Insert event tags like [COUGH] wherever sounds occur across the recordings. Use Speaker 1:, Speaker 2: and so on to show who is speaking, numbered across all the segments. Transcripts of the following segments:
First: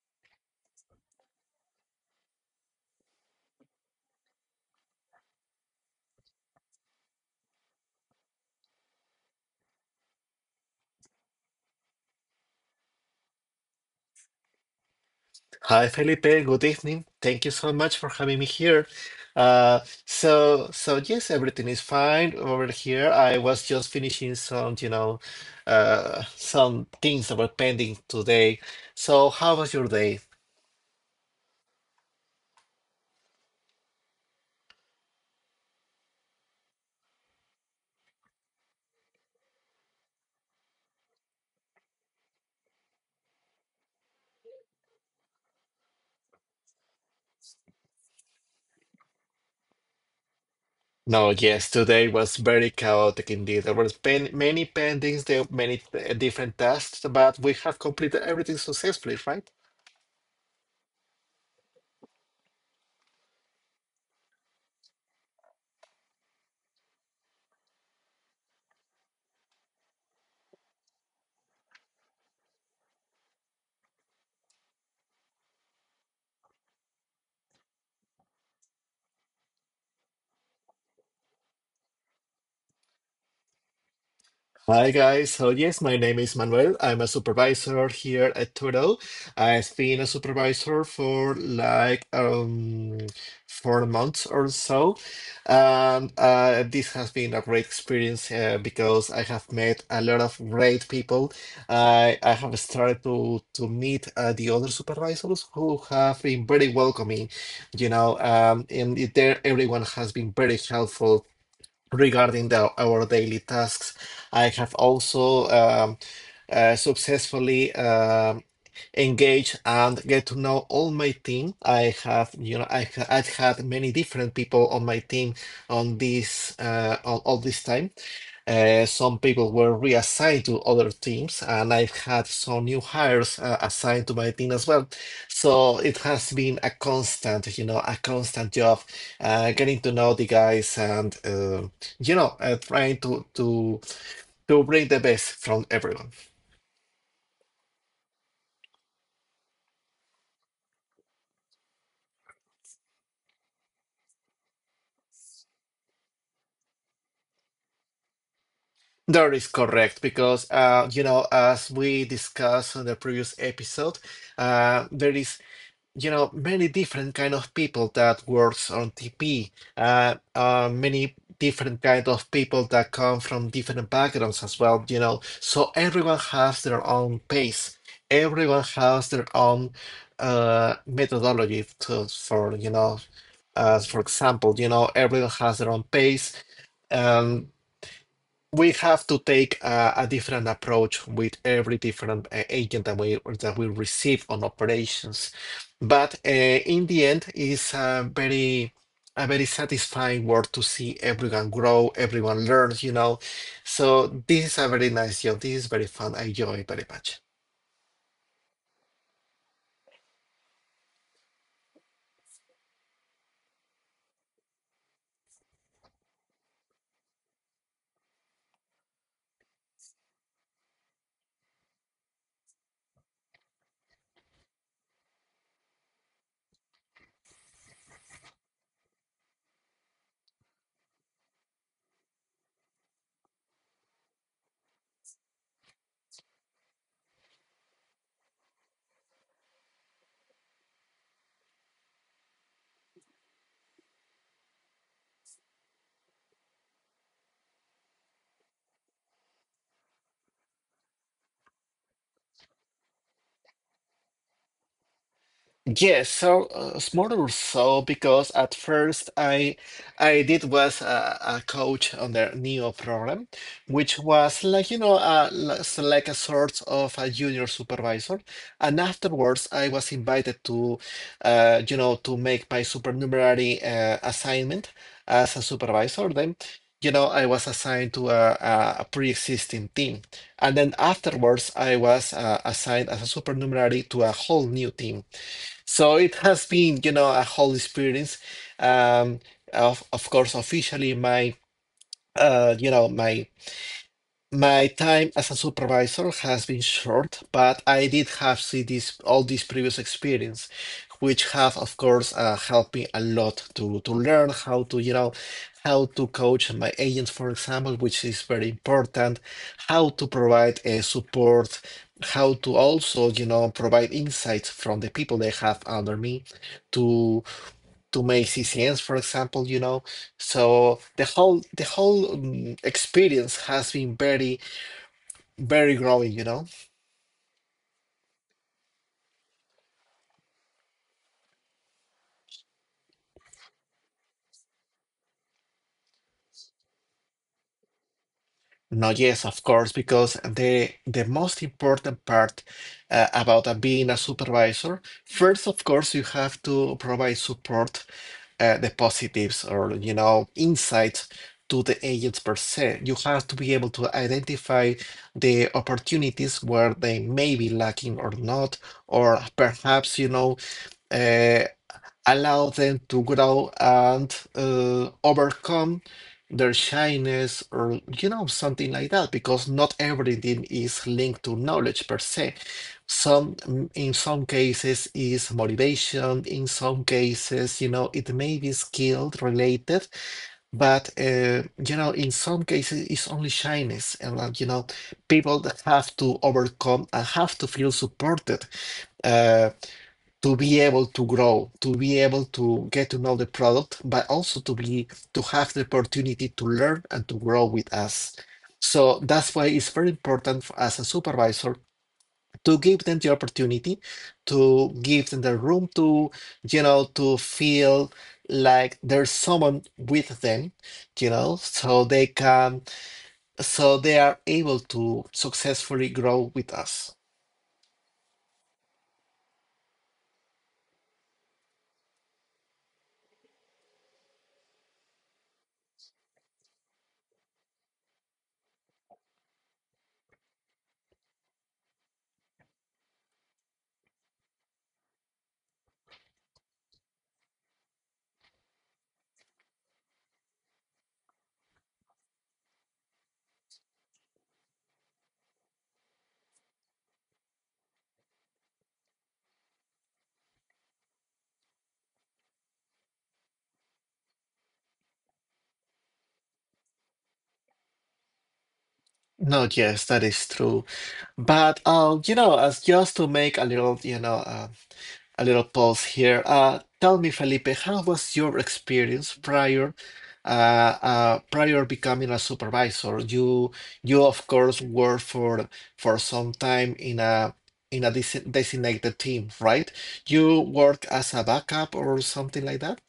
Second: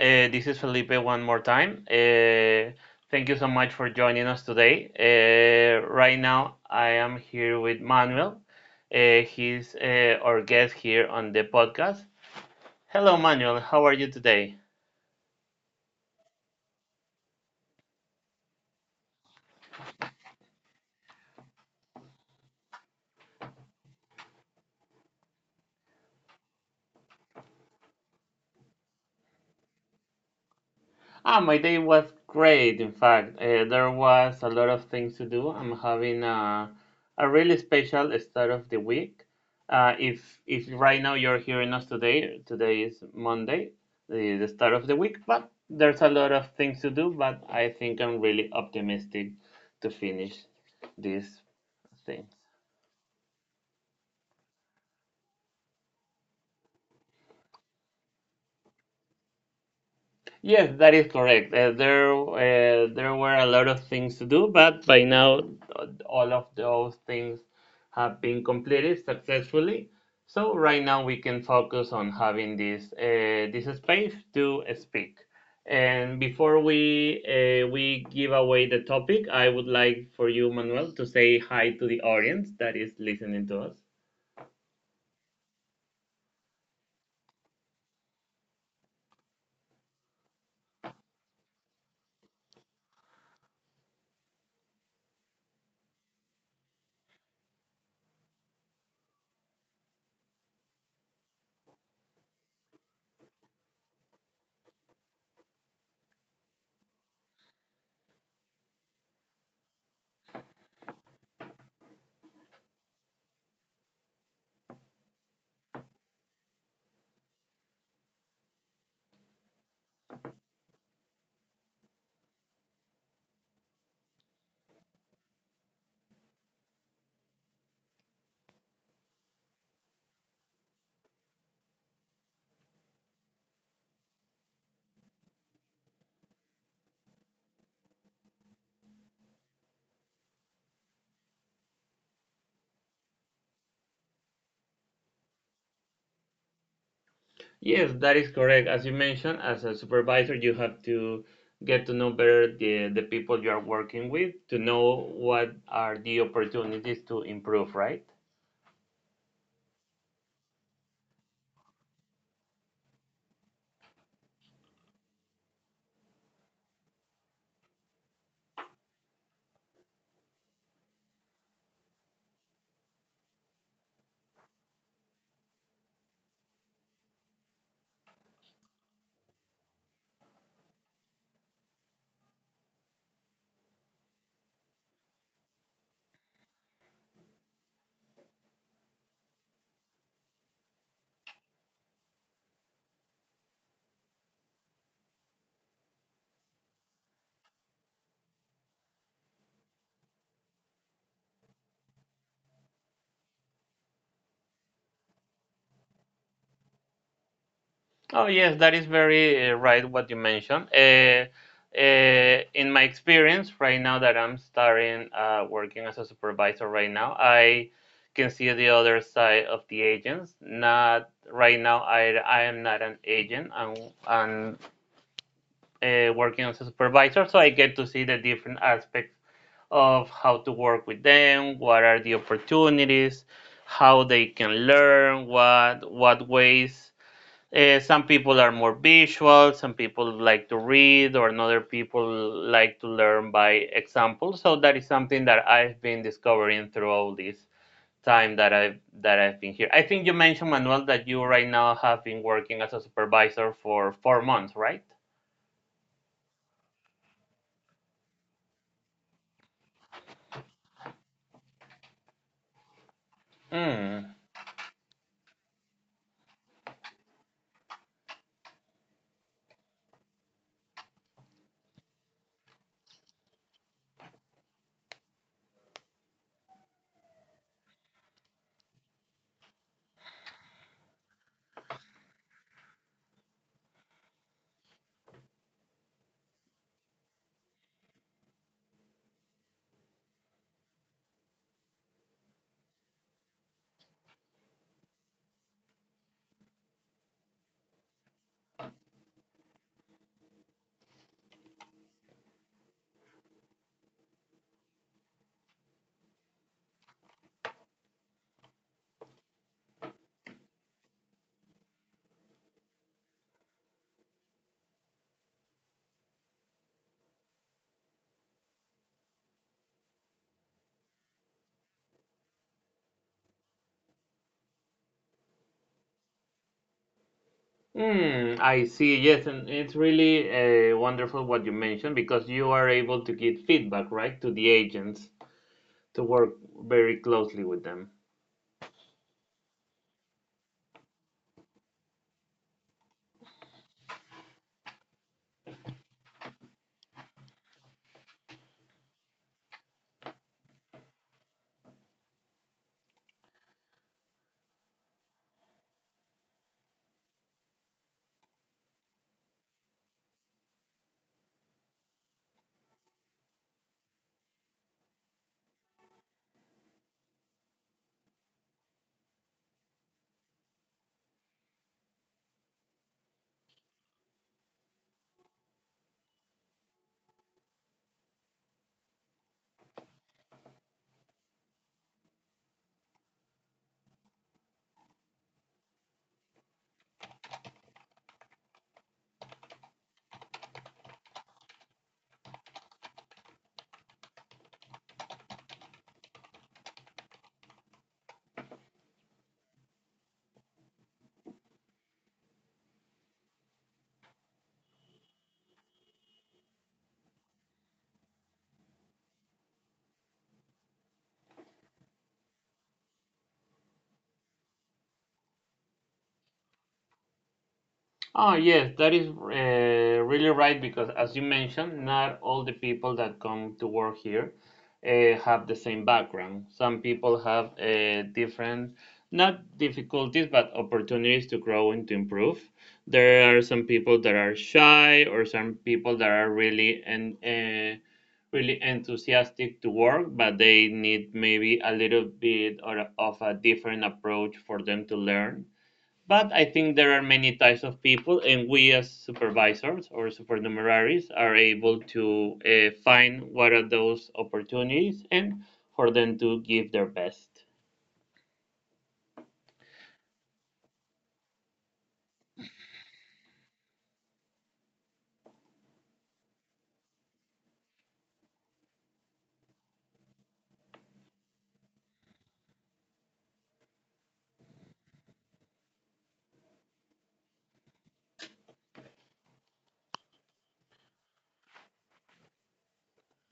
Speaker 1: This is Felipe one more time. Thank you so much for joining us today. Right now, I am here with Manuel. He's our guest here on the podcast. Hello, Manuel. How are you today?
Speaker 2: Hi, Felipe. Good evening. Thank you so much for having me here. So yes, everything is fine over here. I was just finishing some, you know, some things that were pending today. So, how was your day?
Speaker 1: Ah, my day was great. In fact, there was a lot of things to do. I'm having a really special start of the week. If right now you're hearing us today, today is Monday, the start of the week, but there's a lot of things to do, but I think I'm really optimistic to finish
Speaker 2: No,
Speaker 1: these
Speaker 2: yes, today
Speaker 1: things.
Speaker 2: was very chaotic indeed. There were pen many pendings, there were many different tasks, but we have completed everything successfully, right?
Speaker 1: Yes, that is correct. There were a lot of things to do, but by now all of those things have been completed successfully. So right now we can focus on having this space to speak. And before we give away the topic, I would like for you, Manuel, to say hi to the audience that is listening to us.
Speaker 2: Hi guys. So yes, my name is Manuel. I'm a supervisor here at Turo. I've been a supervisor for like 4 months or so, and this has been a great experience because I have met a lot of great people. I have started to meet the other supervisors who have been very welcoming, you know, and it- there everyone has been very helpful regarding our daily tasks. I have also successfully engage and get to know all my team. I have, you know, I've had many different people on my team on this on all this time. Some people were reassigned to other teams, and I've had some new hires assigned to my team as well. So it has been a constant, you know, a constant job, getting to know the guys and, you know, trying to bring the best from everyone.
Speaker 1: Yes, that is correct. As you mentioned, as a supervisor, you have to get to know better the people you are working with to know what are the opportunities to improve, right?
Speaker 2: That is correct because you know, as we discussed on the previous episode, there is, you know, many different kind of people that works on TP. Many different kind of people that come from different backgrounds as well. You know, so everyone has their own pace. Everyone has their own methodology to, for, you know, for example, you know, everyone has their own pace, um, we have to take a different approach with every different agent that we receive on operations. But in the end, it's a very satisfying work to see everyone grow, everyone learn, you know. So this is a very nice job. This is very fun. I enjoy it very much.
Speaker 1: Oh, yes, that is very right what you mentioned. In my experience, right now that I'm starting working as a supervisor right now, I can see the other side of the agents. Not right now, I am not an agent. I and Working as a supervisor, so I get to see the different aspects of how to work with them, what are the opportunities, how they can learn, what ways. Some people are more visual, some people like to read, or another people like to learn by example. So that is something that I've been discovering through all this time that I've been here. I think you mentioned, Manuel, that you right now have been working as a supervisor for 4 months, right?
Speaker 2: Yes, so smaller so because at first I did was a coach on the NEO program, which
Speaker 1: Mm.
Speaker 2: was like, you know, like a sort of a junior supervisor, and afterwards I was invited to you know, to make my supernumerary assignment as a supervisor. Then, you know, I was assigned to a pre-existing team, and then afterwards I was assigned as a supernumerary to a whole new team. So it has been, you know, a whole experience. Um, of course, officially my you know, my time as a supervisor has been short, but I did have see this all this previous experience, which have of course helped me a lot to learn how to, you know, how to coach my agents, for example, which is very important, how to provide support, how to also, you know, provide insights from the people they have under me to to make CCNs, for example, you know. So the whole experience has been very very growing, you know?
Speaker 1: Hmm. I see. Yes, and it's really wonderful what you mentioned because you are able to give feedback, right, to the agents to work very closely with them.
Speaker 2: No, yes, of course, because the most important part about being a supervisor, first, of course, you have to provide support, the positives or, you know, insights to the agents per se. You have to be able to identify the opportunities where they may be lacking or not, or perhaps, you know, uh, allow them to grow and overcome their shyness or, you know, something like that, because not everything is linked to knowledge per se. Some in some cases is motivation, in some cases, you know, it may be skill related, but you know, in some cases it's only shyness, and, like, you know, people that have to overcome and have to feel supported uh, to be able to grow, to be able to get to know the product, but also to be to have the opportunity to learn and to grow with us. So that's why it's very important for, as a supervisor, to give them the opportunity, to give them the room to, you know, to feel like there's someone with them, you know, so they can, so they are able to successfully grow with us.
Speaker 1: Oh, yes, that is really right because, as you mentioned, not all the people that come to work here have the same background. Some people have different, not difficulties, but opportunities to grow and to improve. There are some people that are shy, or some people that are really enthusiastic to work, but they need maybe a little bit or of a different approach for them to learn. But I think there are many types of people, and we as supervisors or supernumeraries are able to find what are those opportunities and for them to give their best.
Speaker 2: No, yes, that is true. But you know, as just to make a little, you know, a little pause here. Tell me, Felipe, how was your experience prior, prior becoming a supervisor? You of course worked for some time in a designated team, right? You work as a backup or something like that?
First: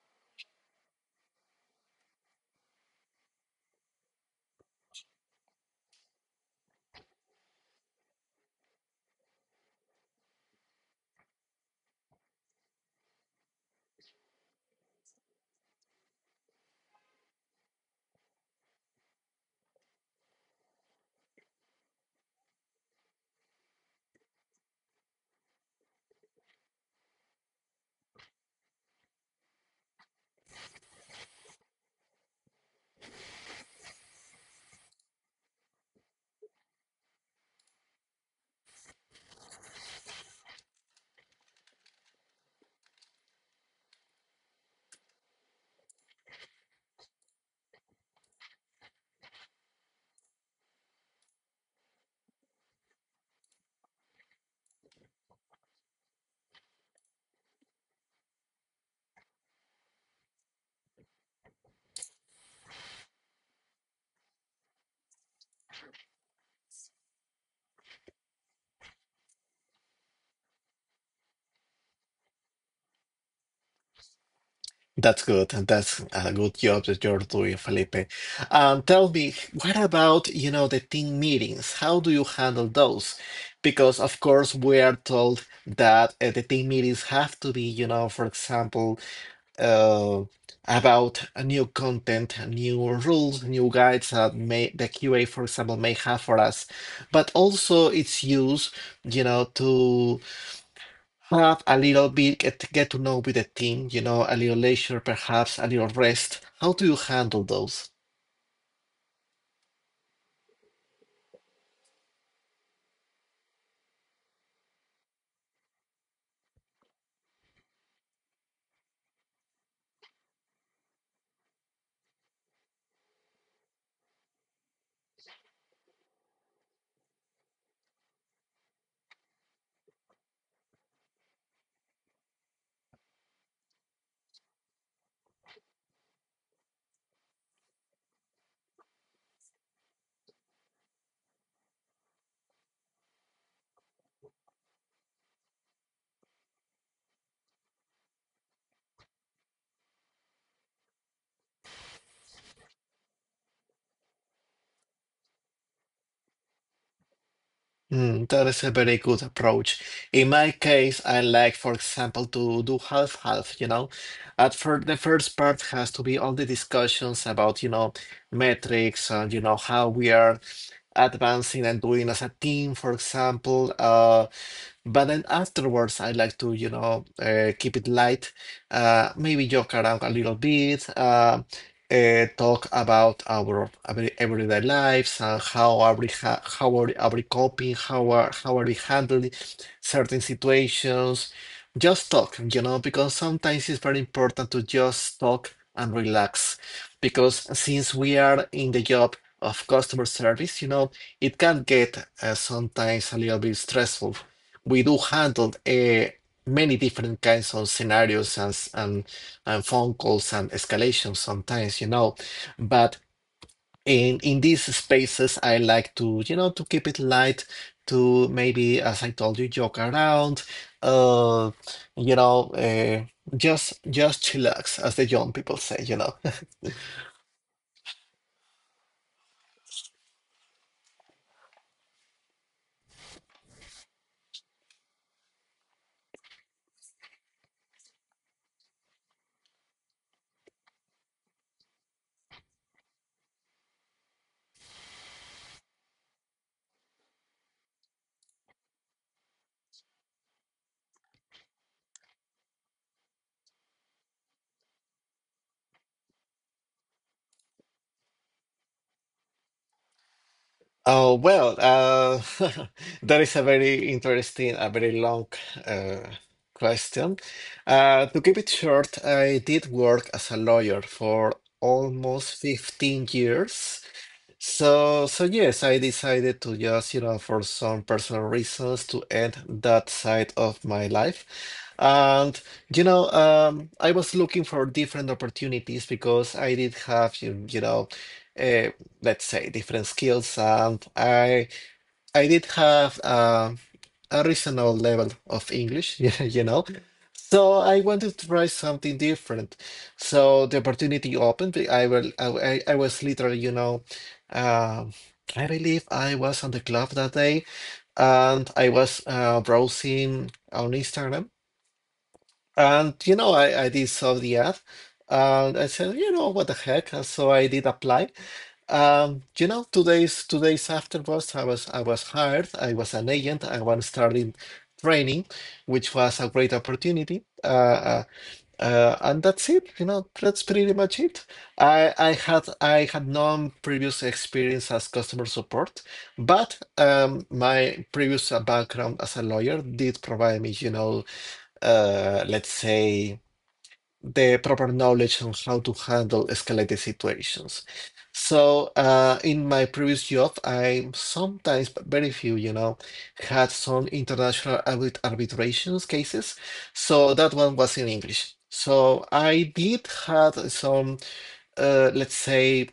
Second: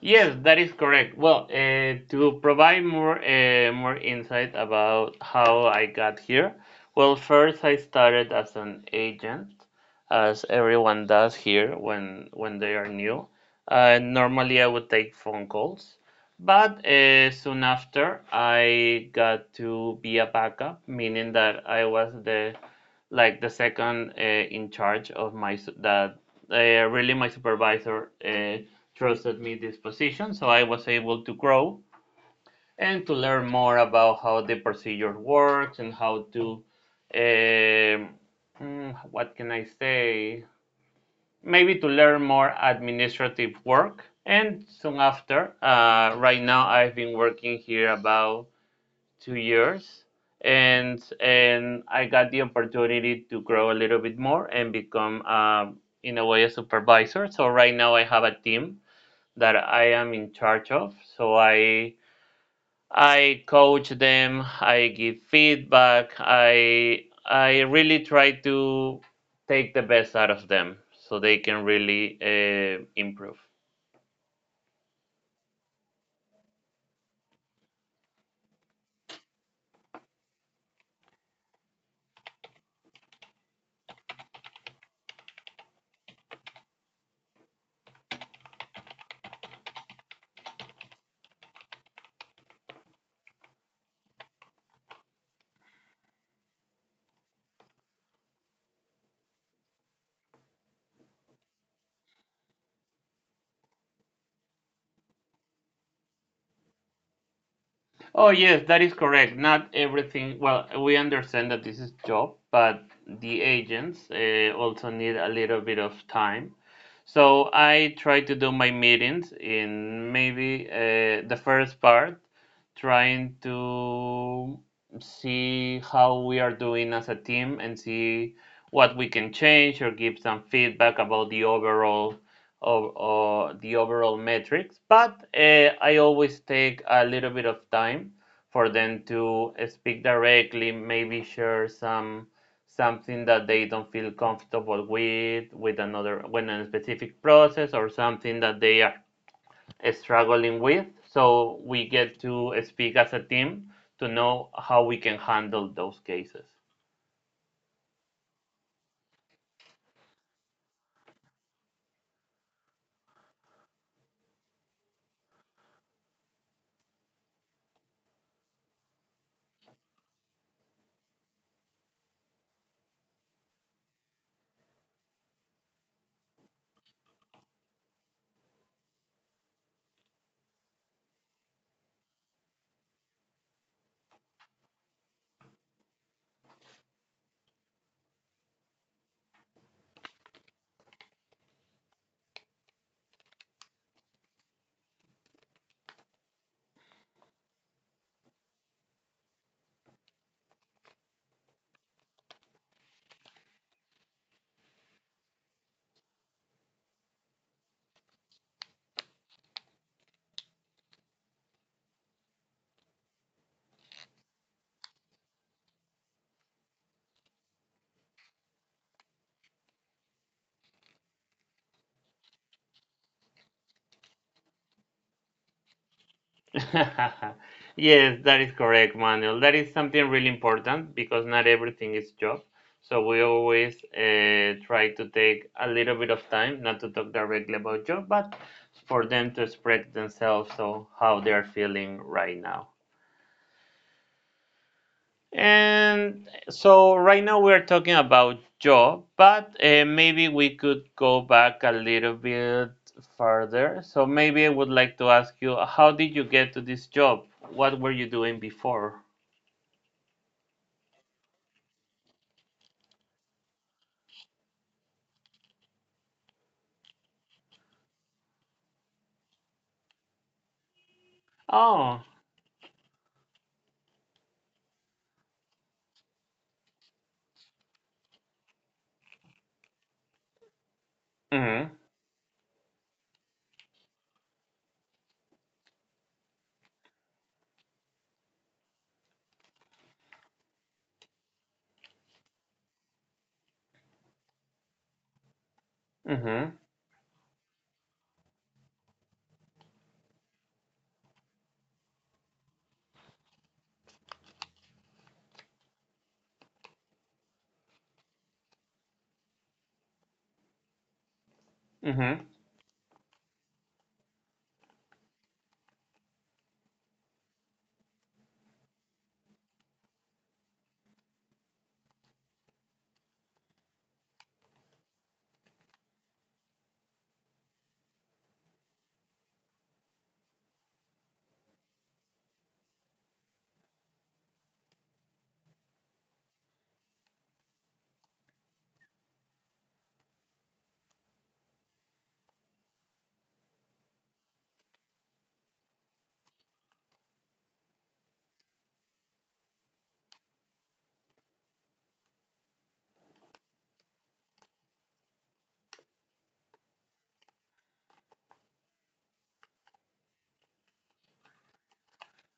Speaker 1: Yes, that is correct. Well, to provide more insight about how I got here, well, first I started as an agent, as everyone does here when they are new. Normally, I would take phone calls, but soon after, I got to be a backup, meaning that I was the like the second in charge of that uh, really my supervisor. Trusted me this position, so I was able to grow and to learn more about how the procedure works and how to, um, what can I say? Maybe to learn more administrative work. And soon after, right now I've been working here about 2 years, and I got the opportunity to grow a little bit more and become, in a way, a supervisor. So right now I have a team that I am in charge of. So I coach them, I give feedback, I really try to take the best out of them so they can really improve.
Speaker 2: That's good. That's a good job that you're doing, Felipe. Tell me, what about, you know, the team meetings? How do you handle those? Because of course we are told that the team meetings have to be, you know, for example, uh, about a new content, new rules, new guides that may the QA, for example, may have for us. But also it's used, you know, to have a little bit get to know with the team, you know, a little leisure, perhaps a little rest. How do you handle those?
Speaker 1: Oh, yes, that is correct. Not everything. Well, we understand that this is job, but the agents also need a little bit of time. So I try to do my meetings in maybe the first part, trying to see how we are doing as a team and see what we can change or give some feedback about the overall of or the overall metrics. But I always take a little bit of time for them to speak directly, maybe share something that they don't feel comfortable with another, when a specific process or something that they are struggling with. So we get to speak as a team to know how we can handle those cases.
Speaker 2: Mm, that is a very good approach. In my case, I like, for example, to do half half, you know. At first, the first part has to be all the discussions about, you know, metrics and, you know, how we are advancing and doing as a team, for example. But then afterwards, I like to, you know, keep it light, maybe joke around a little bit. Talk about our every, everyday lives and how are we ha how are, are we coping, how are we handling certain situations. Just talk, you know, because sometimes it's very important to just talk and relax. Because since we are in the job of customer service, you know, it can get sometimes a little bit stressful. We do handle many different kinds of scenarios and and phone calls and escalations sometimes, you know. But in these spaces, I like to, you know, to keep it light, to maybe, as I told you, joke around, uh, you know, just chillax, as the young people say, you know. [LAUGHS]
Speaker 1: [LAUGHS] Yes, that is correct, Manuel. That is something really important because not everything is job. So we always try to take a little bit of time, not to talk directly about job, but for them to express themselves, so how they're feeling right now. And so right now we're talking about job, but maybe we could go back a little bit further. So maybe I would like to ask you, how did you get to this job? What were you doing before?
Speaker 2: Oh well, [LAUGHS] that is a very interesting, a very long uh, question. To keep it short, I did work as a lawyer for
Speaker 1: Oh,
Speaker 2: almost 15 years. So, so yes, I decided to just, you know, for some personal reasons, to end that side of my life.
Speaker 1: mm-hmm,
Speaker 2: And, you know, I was looking for different opportunities because I did have, you know, uh, let's say, different skills, and I did have a reasonable level of English, [LAUGHS] yeah, you know.
Speaker 1: mm-hmm,
Speaker 2: So I wanted to try something different. So the opportunity opened. I will. I was literally, you know, um, I believe I was on the club that day, and I was browsing on Instagram.
Speaker 1: mm-hmm.
Speaker 2: And you know, I did saw the ad and I said, you know, what the heck? And so I did apply. You know, 2 days afterwards I was hired, I was an agent, I was starting training, which was a great opportunity. Uh, and that's it, you know, that's pretty much it. I had no previous experience as customer support, but my previous background as a lawyer did provide me, you know, let's say, the proper knowledge on how to handle escalated situations. So, in my previous job, I sometimes, but very few, you know, had some international arbitrations cases. So that one was in English. So I did had some, let's say,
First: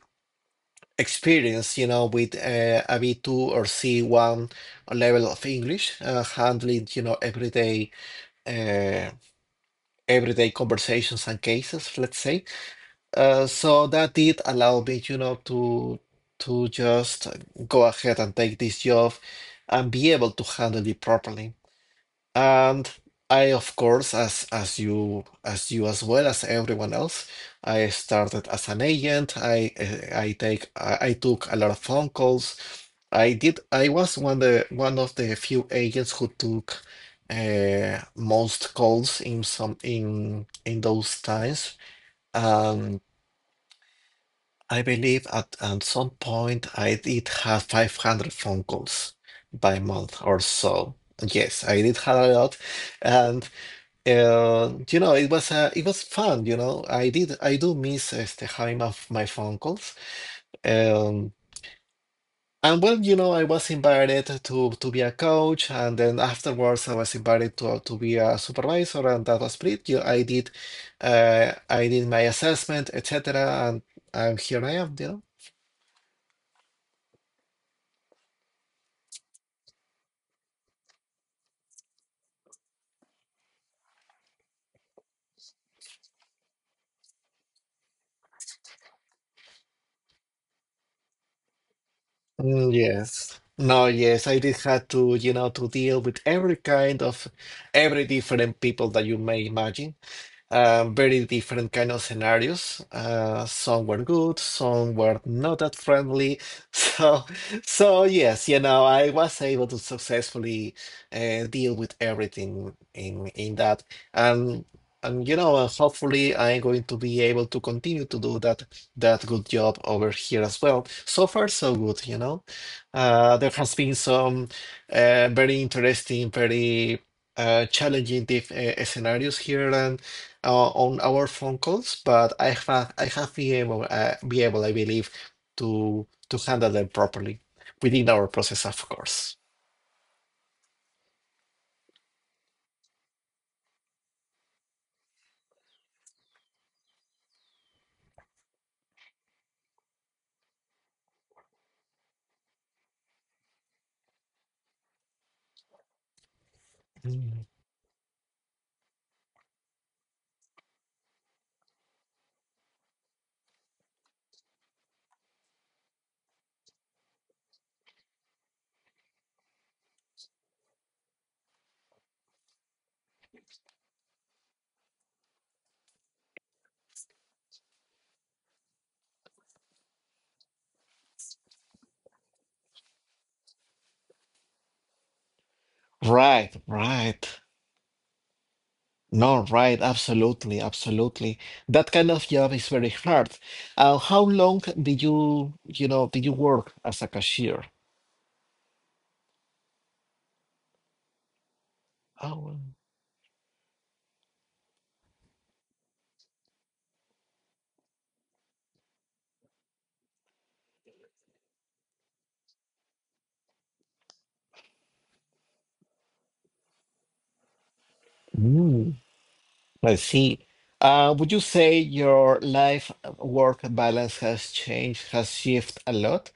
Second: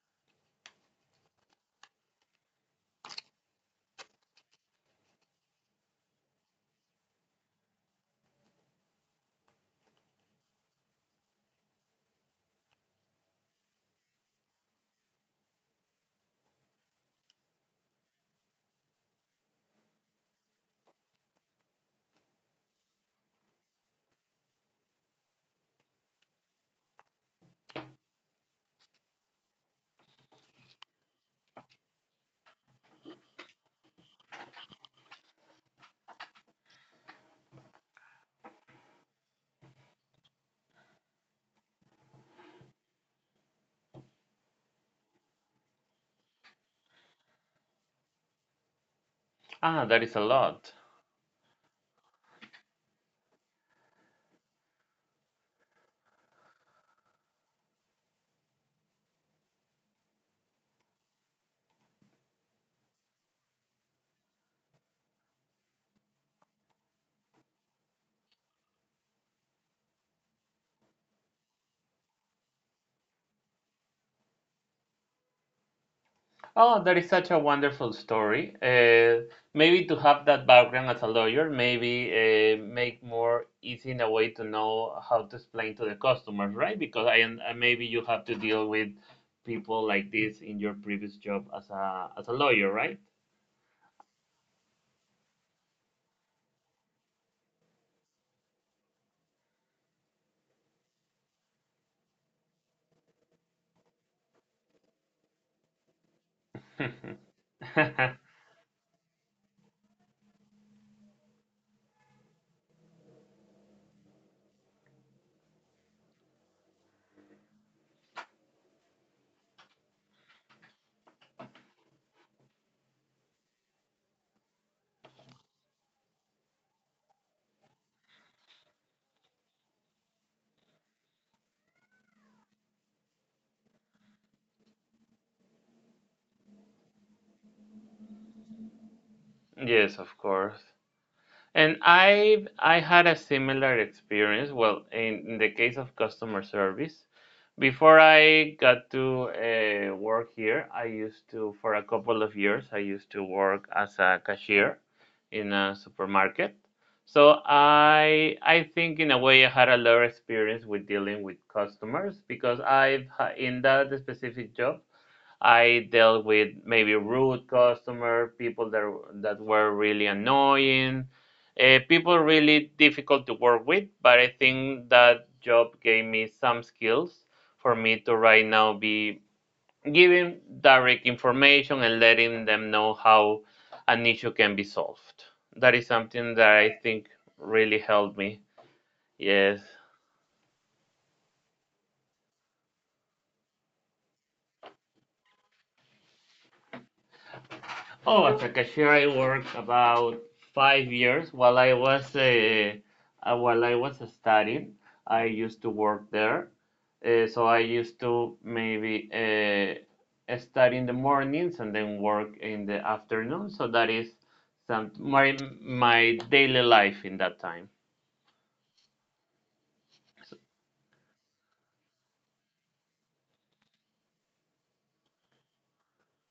Speaker 2: experience, you know, with a B2 or C1 level of English, handling, you know, everyday. uh, Everyday conversations and cases, let's say. So that did allow me, you know, to just go ahead and take this job and be able to handle it properly. And I, of course, as you as well as everyone else, I started as an agent. I took a lot of phone calls. I was one of the few agents who took most calls in some in those times. Um, I believe at some point I did have 500 phone calls by
Speaker 1: Ah, that is
Speaker 2: month
Speaker 1: a
Speaker 2: or
Speaker 1: lot.
Speaker 2: so. Yes, I did have a lot. And and you know, it was fun. You know, I do miss este, having my phone calls. Um, and well, you know, I was invited to be a coach, and then afterwards, I was invited to be a supervisor, and that was pretty. You I did my assessment, etc., and here I am. You know.
Speaker 1: Oh, that is such a wonderful story. Maybe to have that background as a lawyer, maybe make more easy in a way to know how to explain to the customers, right? Because maybe you have to deal with people like this in your previous job as a
Speaker 2: Mm,
Speaker 1: lawyer, right?
Speaker 2: yes. No, yes, I did have to, you know, to deal with every kind of every different people that you may imagine. Uh, very different kind of scenarios. Some were good, some were not that friendly. [LAUGHS] So, so
Speaker 1: [LAUGHS]
Speaker 2: yes, you know, I was able to successfully deal with everything in that, and you know, hopefully, I'm going to be able to continue to do that good job over here as well. So far, so good. You know, there has been some very interesting, very challenging scenarios here and on our phone calls, but I have been able I believe, to handle them properly within our process, of course.
Speaker 1: Yes, of course. And I had a similar experience. Well, in the case of customer service, before I got to work here, I used to for a couple of years I used to work as a cashier in a supermarket. So
Speaker 2: Mm.
Speaker 1: I think in a way I had a lot of experience with dealing with customers because in that specific job I dealt with maybe rude customer, people that were really annoying, people really difficult to work with. But I think that job gave me some skills for me to right now be giving direct information and letting them know how an issue can be solved. That is something that
Speaker 2: Right,
Speaker 1: I think
Speaker 2: right.
Speaker 1: really helped me.
Speaker 2: No,
Speaker 1: Yes.
Speaker 2: right, absolutely, absolutely. That kind of job is very hard. How long did you, you know, did you work as a cashier?
Speaker 1: Oh, as a cashier, I worked about 5 years while I was
Speaker 2: Oh,
Speaker 1: uh, uh, while I was studying. I used to work there, so I used to maybe study in the mornings and then work in the afternoon. So that is some my my daily life in that time.
Speaker 2: mm, I see. Would you say your life work balance has changed, has shifted a lot?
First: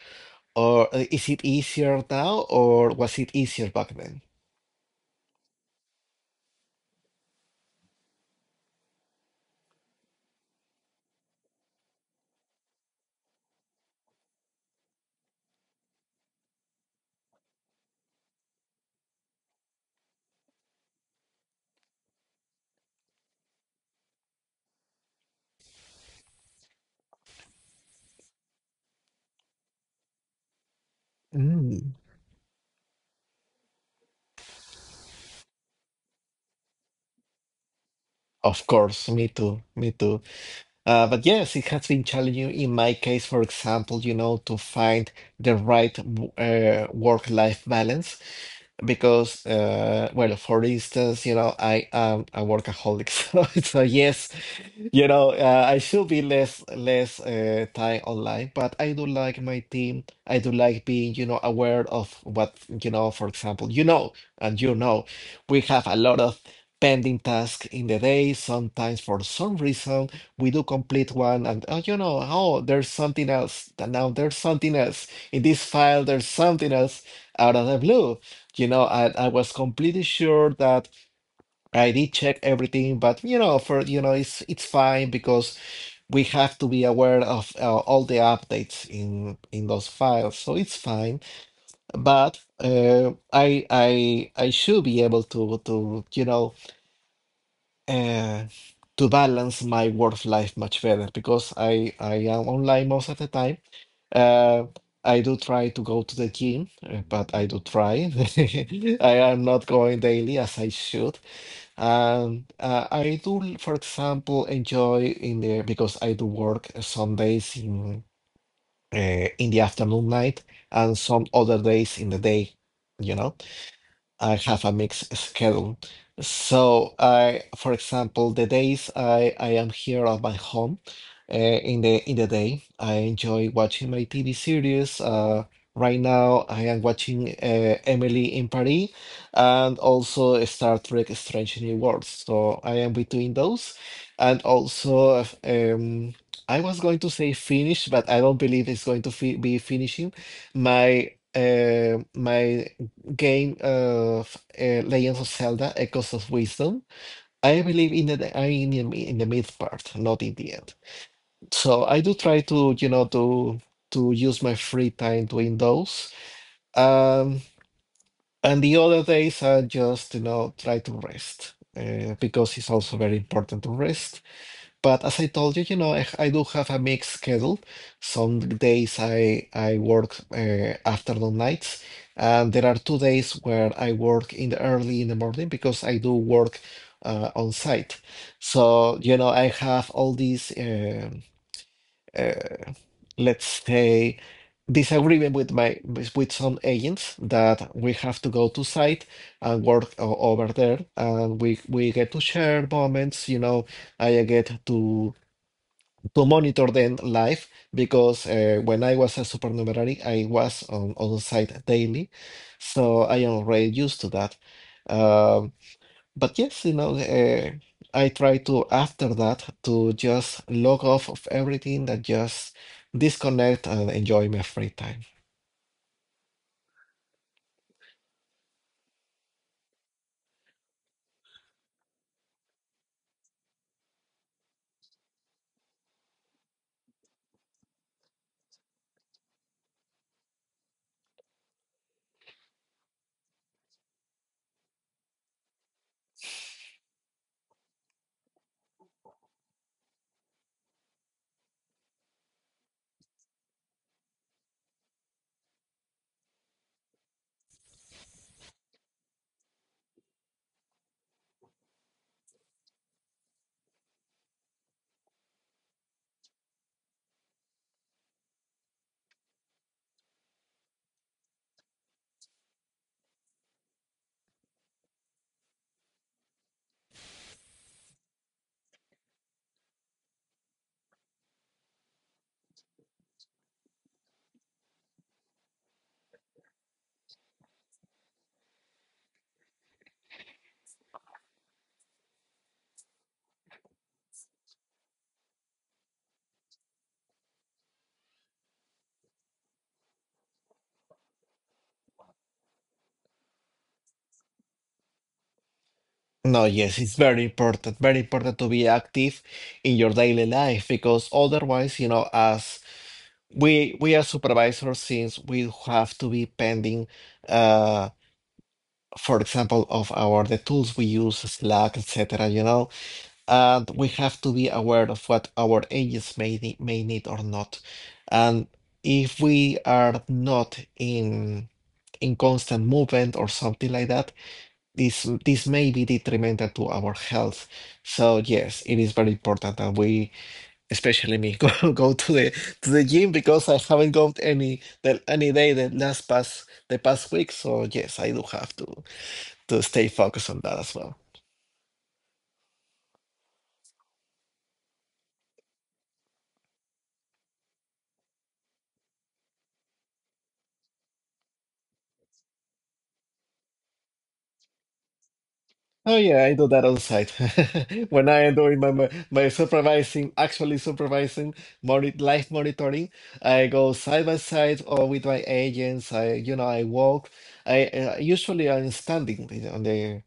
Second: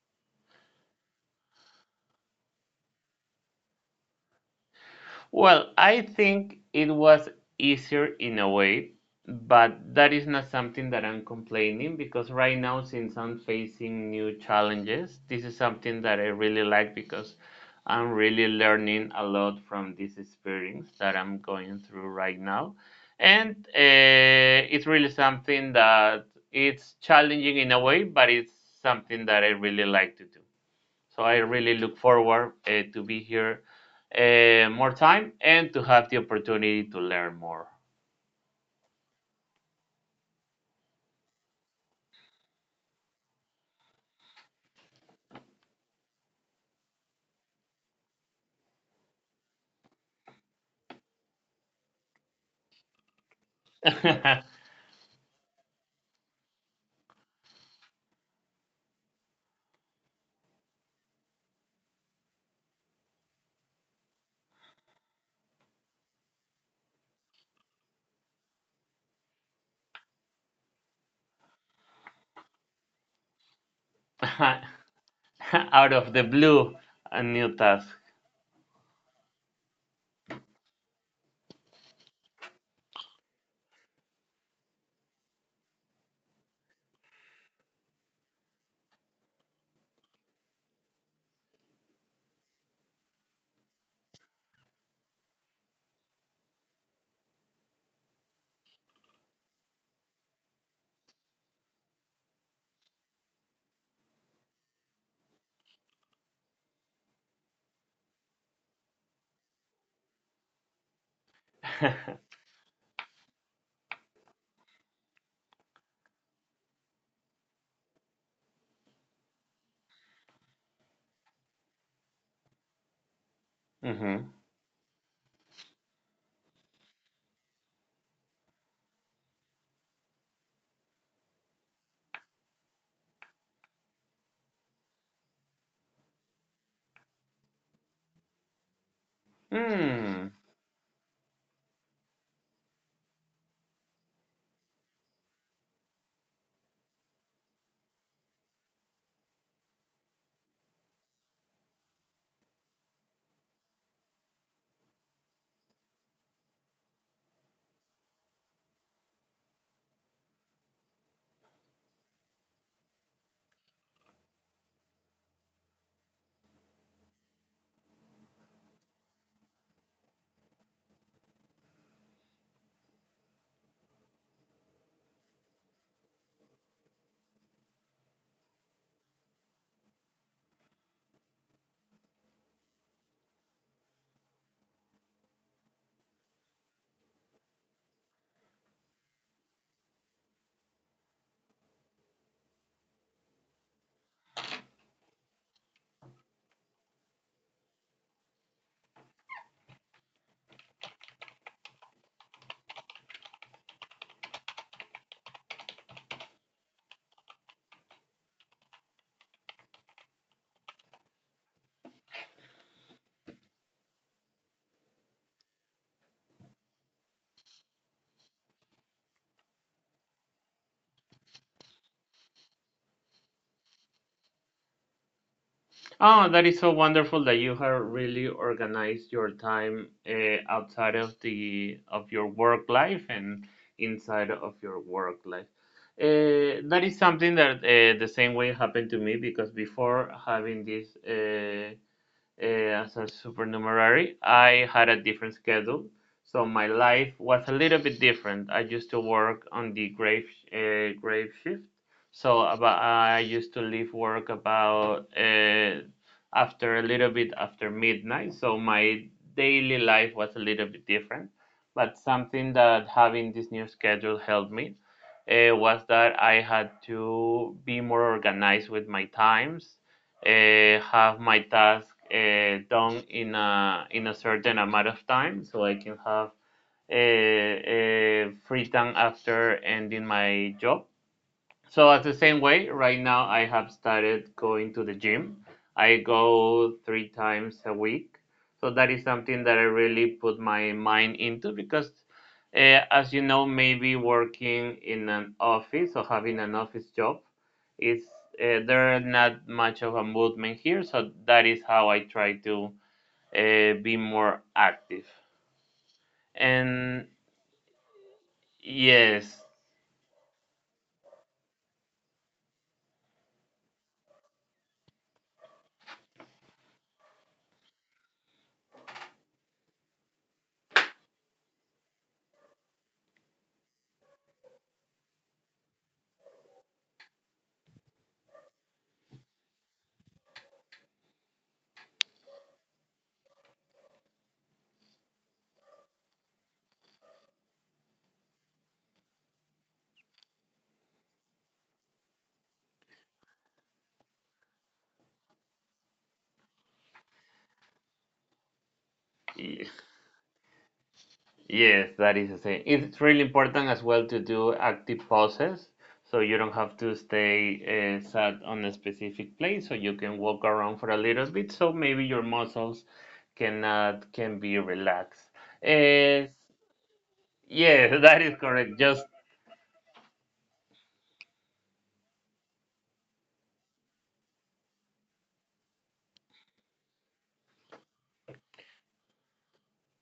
Speaker 2: Or is it easier now, or was it easier back then?
Speaker 1: Well, I think it was easier in a way, but that is not something that I'm complaining because right now, since I'm facing new challenges, this is something that I really like because I'm really learning a lot from this experience that I'm going through right now. And it's really something that it's challenging in a way, but it's something that I really like to do. So I really
Speaker 2: Mm.
Speaker 1: look forward to be here more time and to have the opportunity to learn more.
Speaker 2: Of course, me too, me too. But yes, it has been challenging in my case, for example, you know, to find the right work-life balance because, well, for instance, you know, I am a workaholic, [LAUGHS] so yes. [LAUGHS] You know, I should be less time online, but I do like my team. I do like being, you know, aware of what, you know, for example, you know, and you know, we have a lot of pending tasks in the day. Sometimes, for some reason, we do complete one, and oh, you know, oh, there's something else. And Now there's something
Speaker 1: [LAUGHS]
Speaker 2: else in this
Speaker 1: Out
Speaker 2: file.
Speaker 1: of the
Speaker 2: There's something
Speaker 1: blue,
Speaker 2: else
Speaker 1: a
Speaker 2: out
Speaker 1: new
Speaker 2: of the
Speaker 1: task.
Speaker 2: blue. You know, I was completely sure that. I did check everything, but you know, for you know, it's fine because we have to be aware of all the updates in those files, so it's fine. But I should be able to you know uh, to balance my work life much better because I am online most of the time. Uh, I do try to go to the gym, but I do try. [LAUGHS] I am not going daily as I should
Speaker 1: [LAUGHS]
Speaker 2: and I do, for example, enjoy in the because I do work some days uh, in the afternoon night and some other days in the day, you know.
Speaker 1: Hmm.
Speaker 2: I have a mixed schedule. So I, for example, the days I am here at my home, in the day, I enjoy watching my TV series. Right now, I am watching Emily in Paris and
Speaker 1: Mm.
Speaker 2: also Star Trek Strange New Worlds. So I am between those, and also I was going to say finish, but I don't believe it's going to fi be finishing my game of Legends of Zelda: Echoes of Wisdom. I believe in the I mean in the mid part, not in the end. So I do try to you know to use my free time doing those. Um, and the other days I just you know try to rest because it's also very important to rest. But as I told you, you know, I do have a mixed schedule. Some days I work afternoon nights, and there are 2 days where I work in the early in the morning because I do work on site. So, you know, I have all these uh, let's say disagreement with my with some agents that we have to go to site and work over there, and we get to share moments, you know, I get to monitor them live because when I was a supernumerary, I was on site daily, so I am already used to that. Um, but yes, you know, I try to after that to just log off of everything that just disconnect and enjoy my free time.
Speaker 1: Oh, that is so wonderful that you have really organized your time outside of your work life and inside of your work life. That is something that the same way happened to me because before having this. As a supernumerary. I had a different schedule, so my life was a little bit different. I used to work on the grave shift, so about, I used to leave work about after a little bit after midnight. So my daily life was a little bit different, but something that having this new schedule helped me. Was that I had to be more organized with my times have my task done in a certain amount of time, so I can have a, a free time after ending my job. So at the same way, right now I have started going to the gym. I go three times a week. So that is something that I really put my mind into because, uh, as you know, maybe working in an office or having an office job is there not much of a movement here. So that is how I try to be more active.
Speaker 2: No, yes, it's
Speaker 1: And
Speaker 2: very important to be active
Speaker 1: yes,
Speaker 2: in your daily life because otherwise, you know, as we as supervisors since we have to be pending, uh, for example, of our the tools we use, Slack, etc. You know, and we have to be aware of what our agents may may need or not, and if we are not in constant movement or something like that, this may be detrimental to our health. So yes, it is very important that we especially me, [LAUGHS] go to the gym because I haven't gone any day the past week. So yes, I do have to stay focused on that as well.
Speaker 1: Yes, that is the thing. It's really important as well to do active pauses so you don't have to stay sat on a specific place so you can walk around for a little bit so maybe your muscles cannot can be relaxed.
Speaker 2: Oh yeah, I
Speaker 1: Uh,
Speaker 2: do that on site. [LAUGHS]
Speaker 1: yes, [LAUGHS]
Speaker 2: When I
Speaker 1: that
Speaker 2: am
Speaker 1: is
Speaker 2: doing my,
Speaker 1: correct.
Speaker 2: my
Speaker 1: Just
Speaker 2: my supervising, actually supervising live monitoring, I go side by side or with my agents. I You know I walk. I Usually I'm standing you on the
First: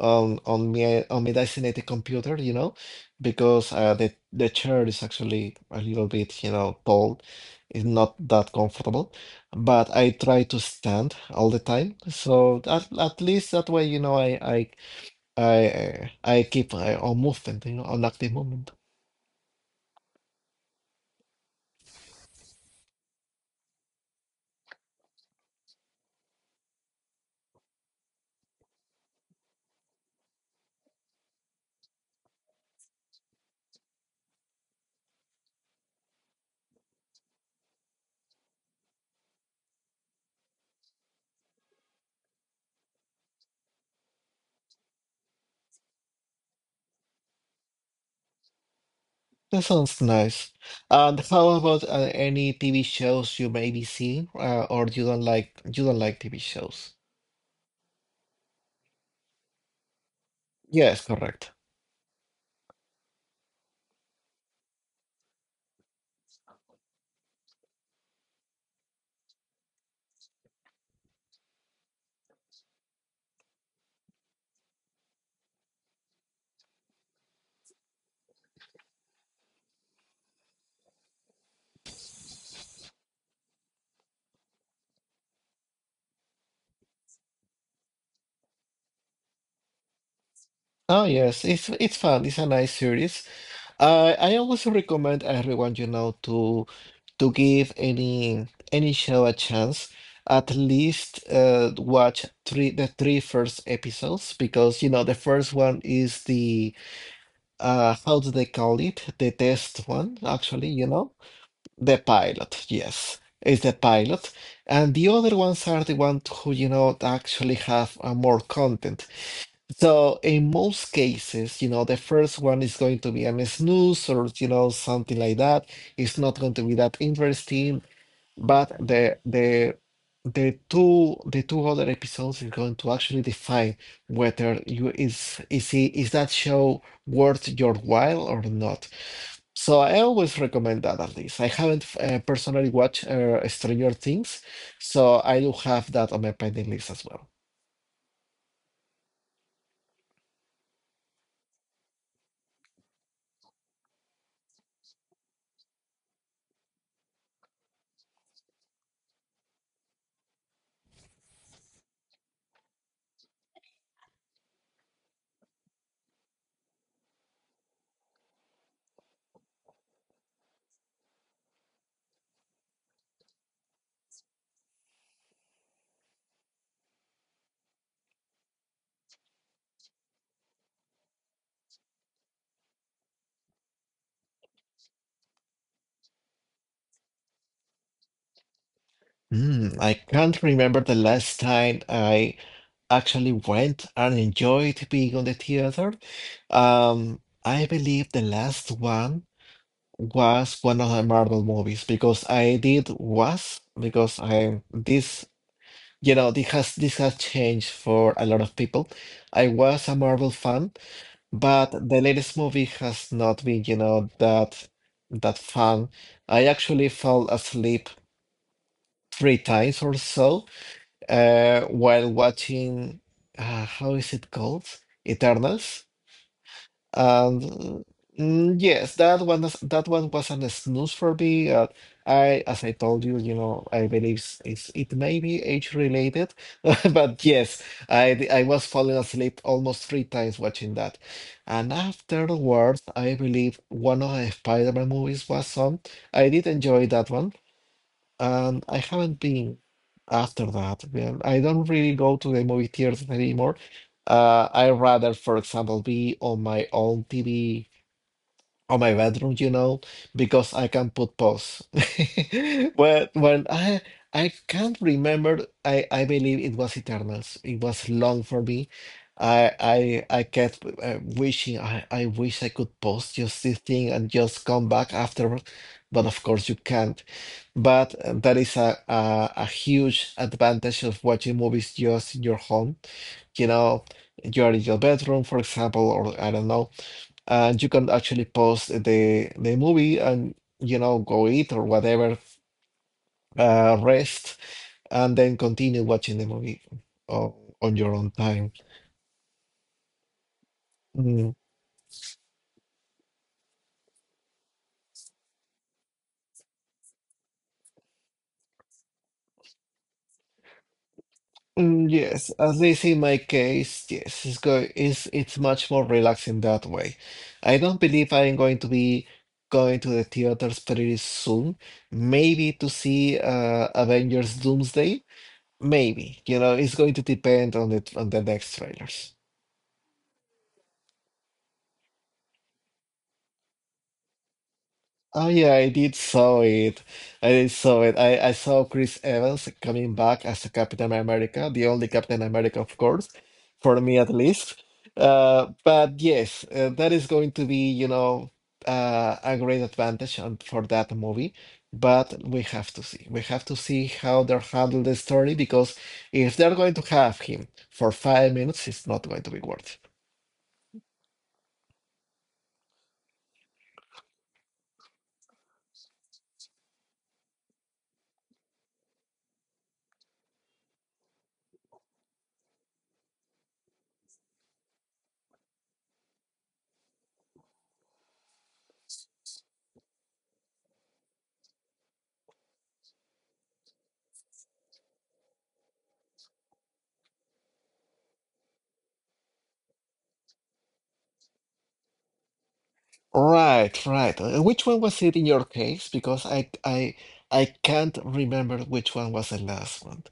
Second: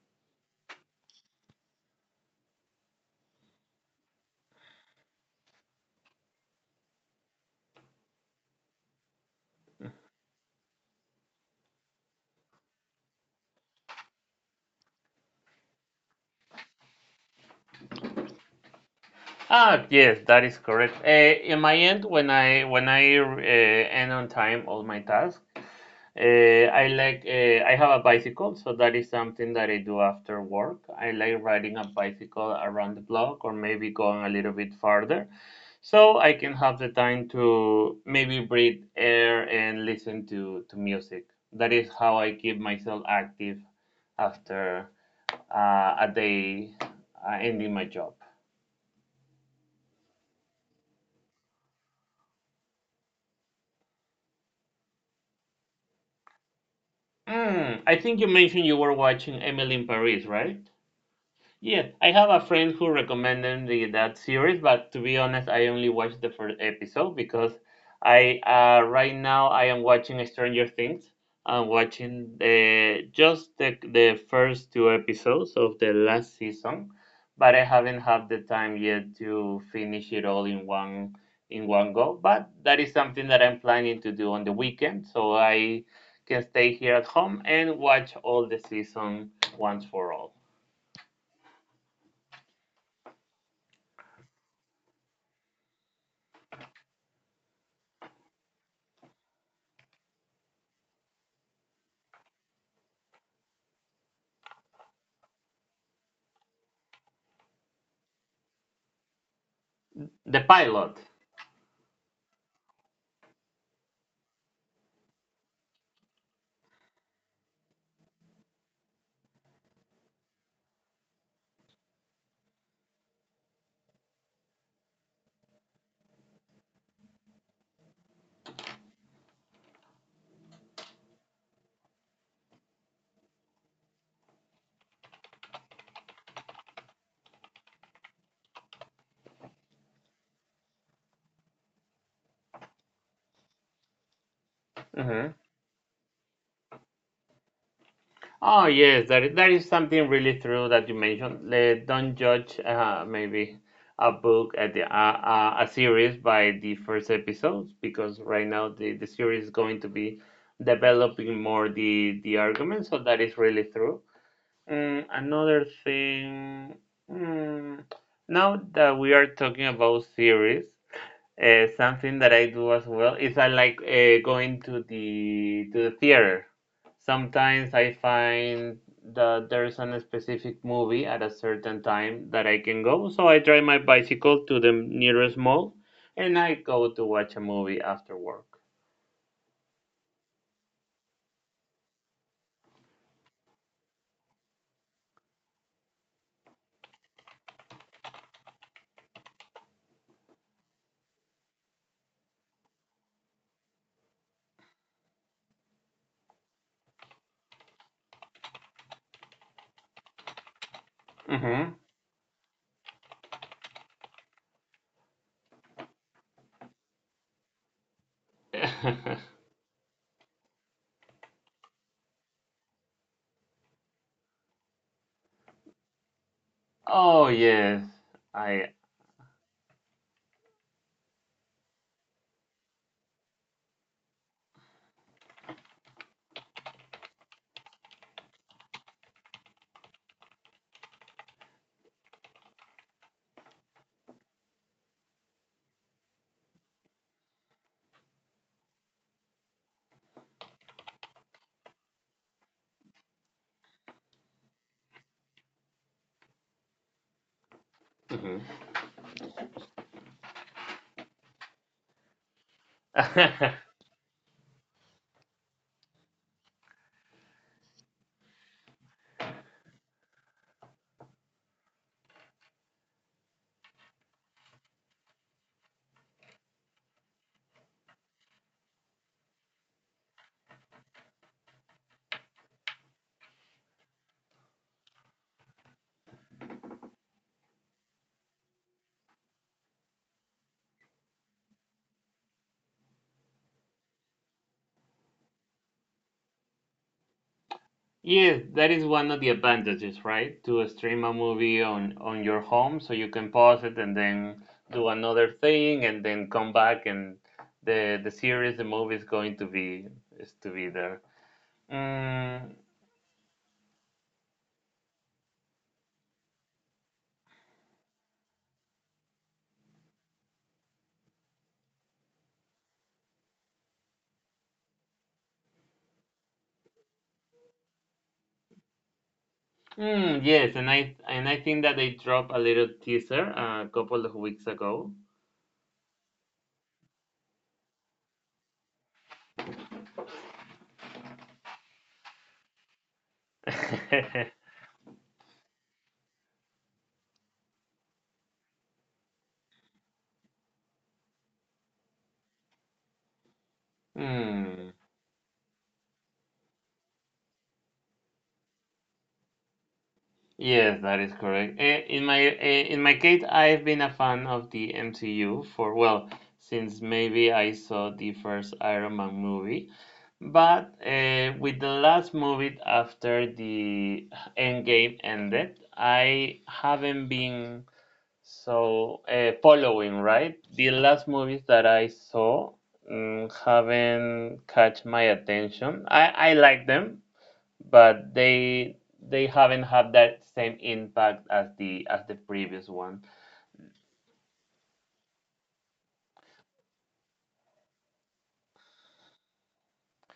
Speaker 2: on my designated computer, you know, because the chair is actually a little bit you know tall. It's not that comfortable, but I try to stand all the time. So at least that way, you know, I keep almost and you know all at moment.
Speaker 1: Ah, yes, that is correct. In my end, when I end on time all my tasks, I have a bicycle, so that is something that I do after work. I like riding a bicycle around the block or maybe going a little bit farther, so I can have the time to maybe breathe air and listen to music. That is how I keep myself active after a day ending my job.
Speaker 2: That sounds nice. And how about any TV shows you may be seeing, or you don't like TV shows?
Speaker 1: Mm, I think you mentioned you were watching Emily in Paris, right?
Speaker 2: Yes, correct.
Speaker 1: Yeah, I have a friend who recommended me that series, but to be honest, I only watched the first episode because I right now I am watching Stranger Things. I'm watching the just the first two episodes of the last season, but I haven't had the time yet to finish it all in one go. But that is something that I'm planning to do on the weekend, so I can stay here at home and watch all the season once for all.
Speaker 2: Oh yes, it's fun. It's a nice series. I always recommend everyone you know to give any show a chance. At least watch three the three first episodes because you know the first one is the how do they call it, the test one,
Speaker 1: The
Speaker 2: actually, you
Speaker 1: pilot.
Speaker 2: know, the pilot, yes, it's the pilot, and the other ones are the ones who you know actually have more content, so in most cases you know the first one is going to be an snooze or you know something like that, it's not going to be that interesting, but the two other episodes is going to actually define whether you is it, is that show worth your while or not. So I always recommend that at least. I haven't personally watched Stranger Things, so
Speaker 1: Hmm.
Speaker 2: I do have that on my pending list as well.
Speaker 1: Oh yes, that is something really true that you mentioned. Don't judge maybe a book at the a series by the first episodes because right now the series is going to be developing more the argument. So that is really true. Mm, another thing, mm, now that we are talking about series. Something that I do as well is I like going to the theater. Sometimes I find that there's a specific movie at a certain time that I can go, so I drive my bicycle to the nearest mall and I go to watch a movie after work.
Speaker 2: Hmm, I can't remember the last time I actually went and enjoyed being on the theater. I believe the last one was one of the Marvel movies because I did was because I this you know this has changed for a lot of people. I was a Marvel fan, but
Speaker 1: Hmm.
Speaker 2: the latest movie has not been you know that fun. I actually fell asleep
Speaker 1: [LAUGHS]
Speaker 2: 3 times or so while watching how is it called? Eternals.
Speaker 1: Oh yes,
Speaker 2: Um,
Speaker 1: I.
Speaker 2: yes, that one was not a snooze for me. I, as I told you, you know, I believe it's, it may be age related, [LAUGHS] but yes, I was falling asleep almost 3 times watching that, and afterwards, I believe one of the Spider-Man movies was on. I did enjoy that one and I haven't been after that. Well, I don't really go to the movie theaters anymore. I rather, for example, be on my own TV
Speaker 1: Mhm.
Speaker 2: on my bedroom, you know, because I can put pause. [LAUGHS] When
Speaker 1: [LAUGHS]
Speaker 2: I can't remember, I believe it was Eternals. It was long for me. I kept wishing I wish I could pause just this thing and just come back afterward, but of course you can't. But that is a huge advantage of watching movies just in your home. You know, you're in your bedroom, for example, or I don't know, and you can actually pause the movie and you know go eat or whatever, rest, and then continue watching the movie on, on your own
Speaker 1: Yes,
Speaker 2: time.
Speaker 1: that is one of the advantages, right? To stream a
Speaker 2: Mm.
Speaker 1: movie on your home so you can pause it and then do another thing and then come back and the movie is going to be is to be there.
Speaker 2: Mm, yes,
Speaker 1: Mm,
Speaker 2: at least in my case, yes, it's much more relaxing that way. I don't believe I'm going to be going to the theaters pretty soon. Maybe to see Avengers Doomsday. Maybe, you know, it's going to depend on the next trailers.
Speaker 1: mm, yes, and I think that they dropped a little teaser a couple of weeks ago.
Speaker 2: Oh yeah, I did saw it. I did saw it. I saw Chris Evans coming back as a Captain America, the only Captain America, of course, for me at
Speaker 1: [LAUGHS]
Speaker 2: least. But yes, that is going to be, you know, a great advantage for that movie. But we have to see. We have to see how they're
Speaker 1: Hmm.
Speaker 2: handling the story because if they're going to have him for 5 minutes, it's not going to be worth it.
Speaker 1: Yes, that is correct. In my case, I've been a fan of the MCU for well, since maybe I saw the first Iron Man movie, but with the last movie after the Endgame ended, I haven't been so following, right? The last movies that I saw mm, haven't catch my attention. I like them, but they haven't had that same impact as the previous one.
Speaker 2: Right, right. Which one was it in your case? Because I I can't remember which one was the last one.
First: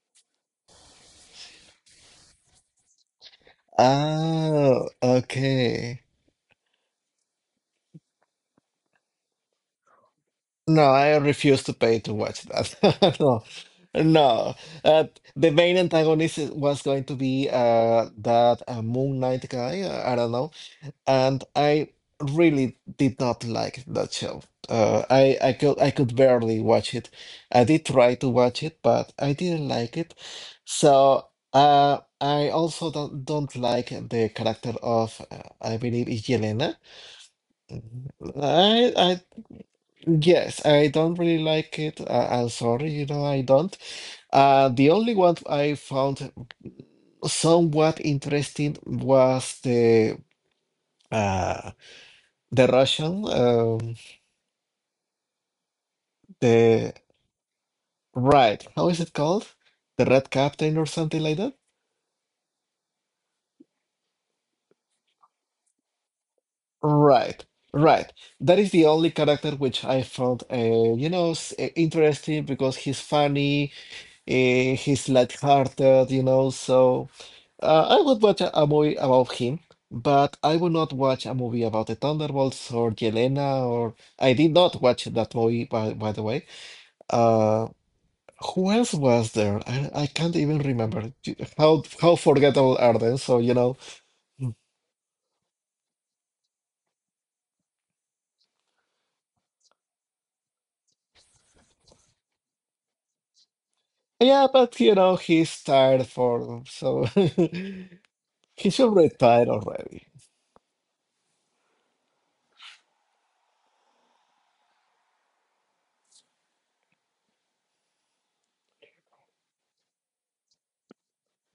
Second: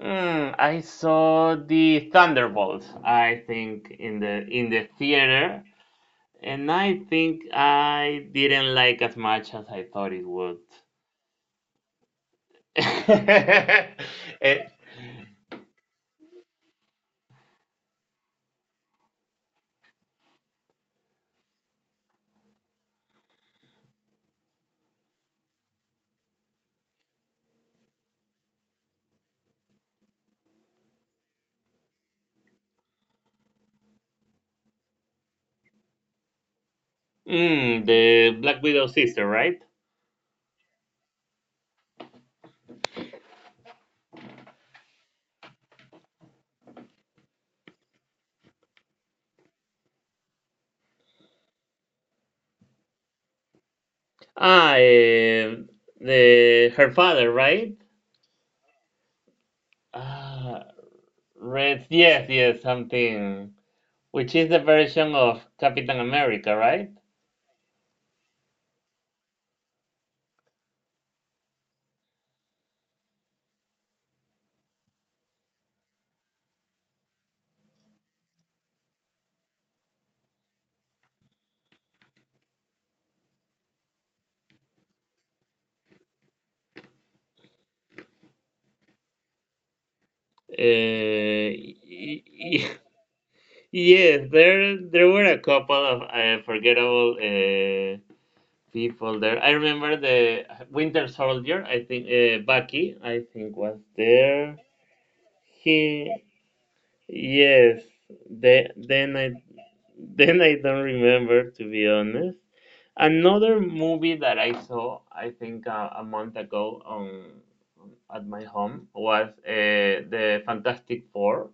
Speaker 1: Mm, I saw the Thunderbolts, I think, in the
Speaker 2: Oh,
Speaker 1: theater,
Speaker 2: okay.
Speaker 1: and I think I didn't like as much as I thought it would.
Speaker 2: No, I refuse to pay to watch that. [LAUGHS] No,
Speaker 1: [LAUGHS]
Speaker 2: no.
Speaker 1: Eh,
Speaker 2: Uh, the main antagonist was going to be that Moon Knight guy. I don't know. And I really did not like that show. I could I could barely watch it. I did try to watch it, but I didn't like it. So I also don't like the character of I believe it's Yelena.
Speaker 1: mm, the Black Widow
Speaker 2: I
Speaker 1: sister, right?
Speaker 2: yes, I don't really like it. I'm sorry, I don't. The only one I found somewhat interesting was uh, the Russian,
Speaker 1: Ah, eh, the her
Speaker 2: the
Speaker 1: father, right?
Speaker 2: right. How is it called? The Red
Speaker 1: Ah,
Speaker 2: Captain or something like that?
Speaker 1: Red. Yes, yes, something. Which is the version of Captain America, right?
Speaker 2: Right, right. That is the only character which I found, interesting because he's funny, he's lighthearted, you know. So I would watch a movie about him, but I would not watch a movie about the Thunderbolts or Yelena. Or I did not watch that movie by the way. Uh, Who else was there? I can't even remember.
Speaker 1: Uh, [LAUGHS]
Speaker 2: How
Speaker 1: y- y-
Speaker 2: forgettable are they? So, you know,
Speaker 1: yes, there were a couple of forgettable people there. I remember the Winter Soldier. I think Bucky. I think was
Speaker 2: yeah,
Speaker 1: there.
Speaker 2: but you know, he's
Speaker 1: He
Speaker 2: tired for so
Speaker 1: yes.
Speaker 2: [LAUGHS] he
Speaker 1: The,
Speaker 2: should
Speaker 1: then I
Speaker 2: retire
Speaker 1: [LAUGHS]
Speaker 2: already.
Speaker 1: Then I don't remember to be honest. Another movie that I saw, I think a month ago on at my home was the Fantastic Four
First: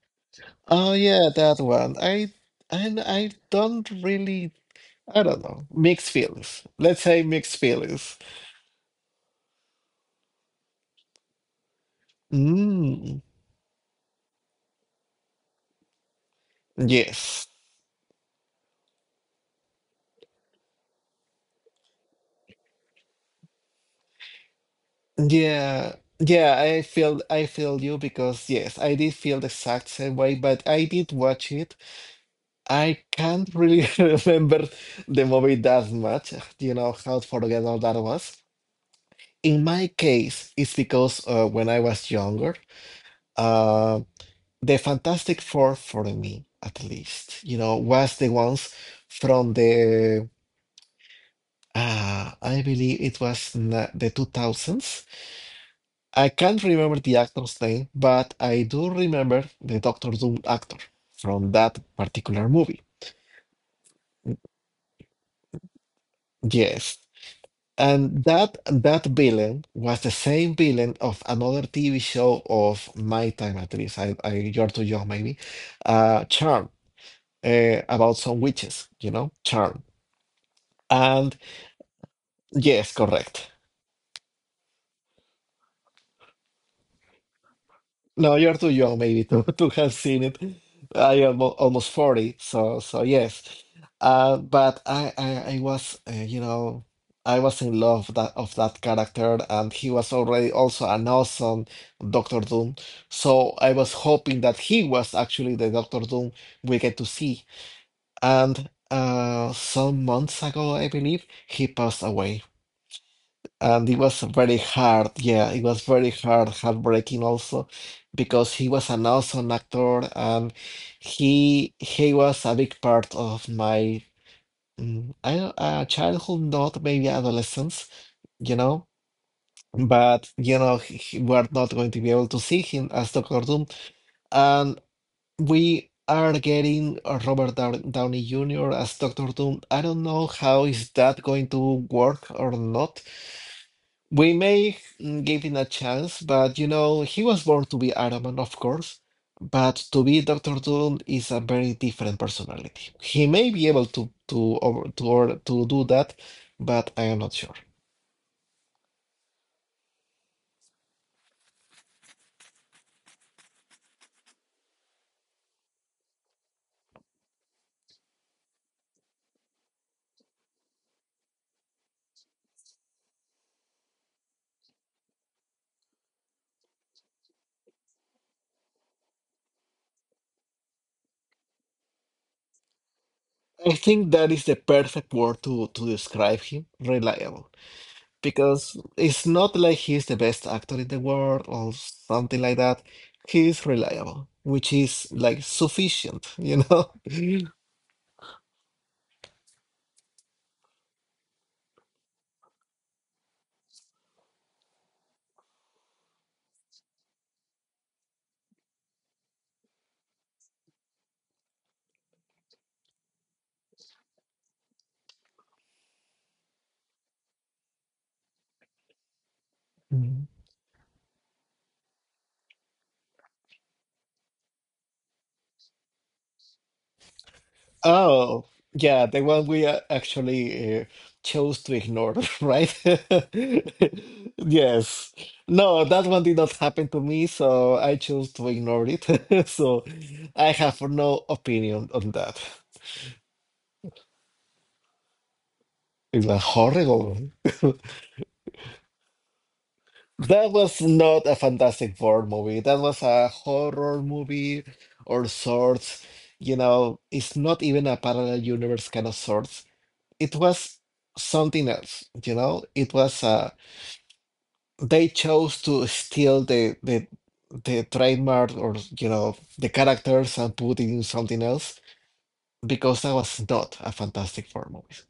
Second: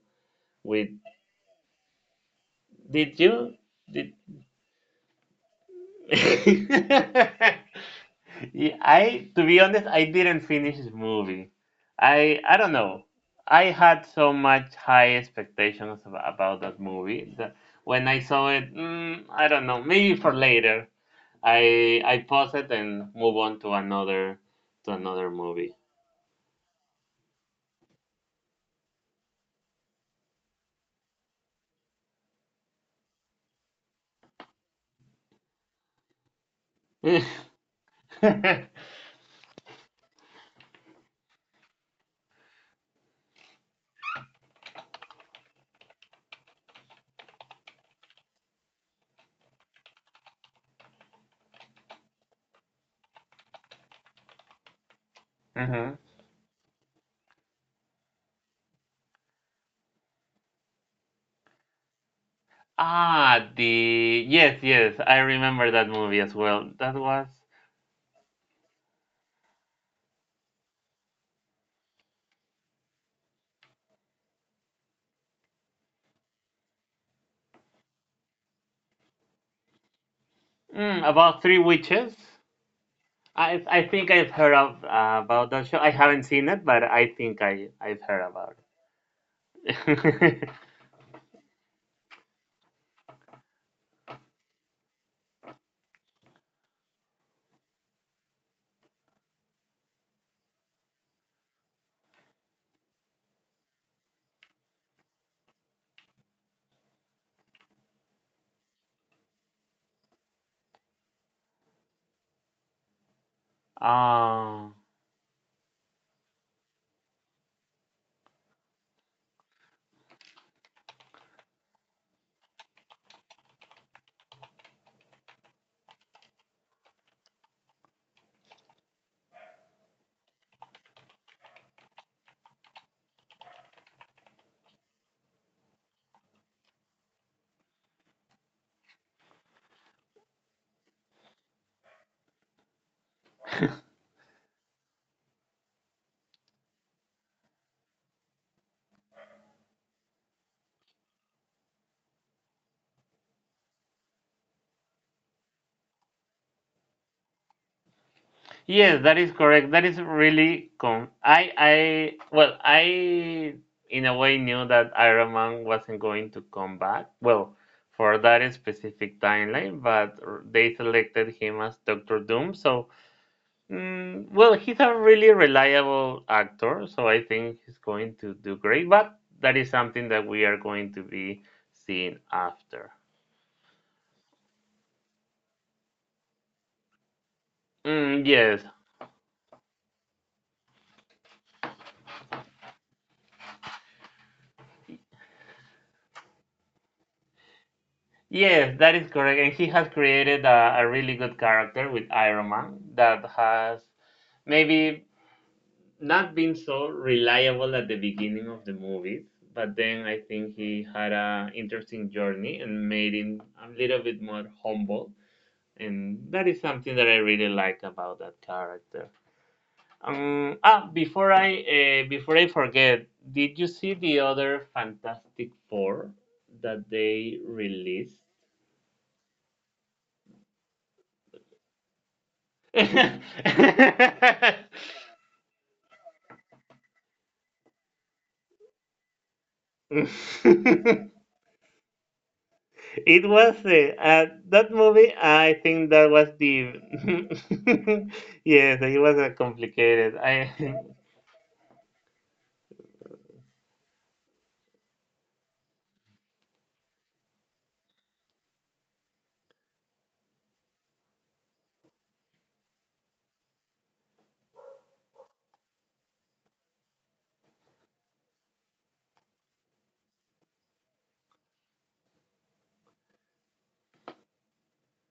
Speaker 1: with
Speaker 2: Oh yeah, that one.
Speaker 1: did
Speaker 2: I
Speaker 1: you
Speaker 2: don't
Speaker 1: did
Speaker 2: really I don't know. Mixed feelings. Let's say mixed
Speaker 1: [LAUGHS]
Speaker 2: feelings.
Speaker 1: Yeah, I to be honest I didn't finish this movie. I don't know.
Speaker 2: Mm,
Speaker 1: I had so much high expectations about that movie
Speaker 2: yes.
Speaker 1: that when I saw it, mm, I don't know, maybe for later. I pause it and move on to another movie.
Speaker 2: Yeah. Yeah, I feel you because yes, I did feel the exact same way, but I did watch it. I can't really [LAUGHS] remember the movie that much. You know how
Speaker 1: [LAUGHS]
Speaker 2: forgettable that was. In my case, it's because when I was younger, uh, the Fantastic Four for me, at least, you know, was the ones from the I believe it was in the 2000s.
Speaker 1: Mhm.
Speaker 2: I can't remember the actor's name, but I do remember the Doctor Doom actor from that particular movie.
Speaker 1: Ah, the Yes, yes, I remember that movie as well.
Speaker 2: Yes.
Speaker 1: That was
Speaker 2: And that villain was the same villain of another TV show of my time at least. I You're too young maybe. Charm, about some witches, you know, Charm.
Speaker 1: mm,
Speaker 2: And
Speaker 1: about three witches.
Speaker 2: yes, correct.
Speaker 1: I think I've heard of about that show. I haven't seen it, but I think I've heard
Speaker 2: No, you're
Speaker 1: about
Speaker 2: too young maybe to, [LAUGHS] to have seen it.
Speaker 1: it. [LAUGHS]
Speaker 2: I am almost 40, so so yes. But I I was you know I was in love that of that character and he was already also an awesome Doctor Doom. So I was hoping that he was actually the Doctor Doom we get to see. And some months ago, I believe, he passed away. And it was very
Speaker 1: Oh,
Speaker 2: hard. Yeah, it was very hard, heartbreaking also, because he was an awesome actor and he was a big part of my mm, I don't- childhood, not maybe adolescence, you know. But you know, we're not going to be able to see him as Doctor Doom, and we are getting Robert Downey Jr. as Doctor Doom. I don't know how is that going to work or not. We may give him a chance, but you know, he was born to be Iron Man, of course, but to be Doctor Doom is a very different personality. He may be able to to do that, but I am not sure.
Speaker 1: yes, that is correct. That is really con. I well, I in a way knew that Iron Man wasn't going to come back. Well, for that specific timeline, but they selected him as Doctor Doom, so. Mm, well, he's a really reliable actor, so I think he's going to do great, but that is something that we are going to be seeing after.
Speaker 2: I think that is the perfect word to describe him, reliable,
Speaker 1: Mm, yes,
Speaker 2: because it's not like he's the best actor in the world or something like that. He is reliable, which is like sufficient, you know?
Speaker 1: yes, that is correct. And he has created a really good character with Iron Man that has maybe not been so reliable at the beginning of the movies, but then I think he had an interesting journey and made him a little bit more humble, and that is something that I really like about that character.
Speaker 2: [LAUGHS]
Speaker 1: Before I forget, did you see the other Fantastic Four that they released?
Speaker 2: Oh, yeah, the one we actually chose to ignore, [LAUGHS] right?
Speaker 1: [LAUGHS] It
Speaker 2: [LAUGHS] Yes. No, that one did not happen to me, so I chose to ignore it. [LAUGHS] So I have no opinion on that.
Speaker 1: was that movie. I think that
Speaker 2: It
Speaker 1: was
Speaker 2: was
Speaker 1: the
Speaker 2: horrible. [LAUGHS]
Speaker 1: [LAUGHS] yes, it was complicated.
Speaker 2: That
Speaker 1: I
Speaker 2: was
Speaker 1: [LAUGHS]
Speaker 2: not a Fantastic Four movie. That was a horror movie or sorts. You know, it's not even a parallel universe kind of sorts. It was something else, you know? It was a they chose to steal the the trademark or you know the characters and put in something else because that was not a Fantastic Four movie.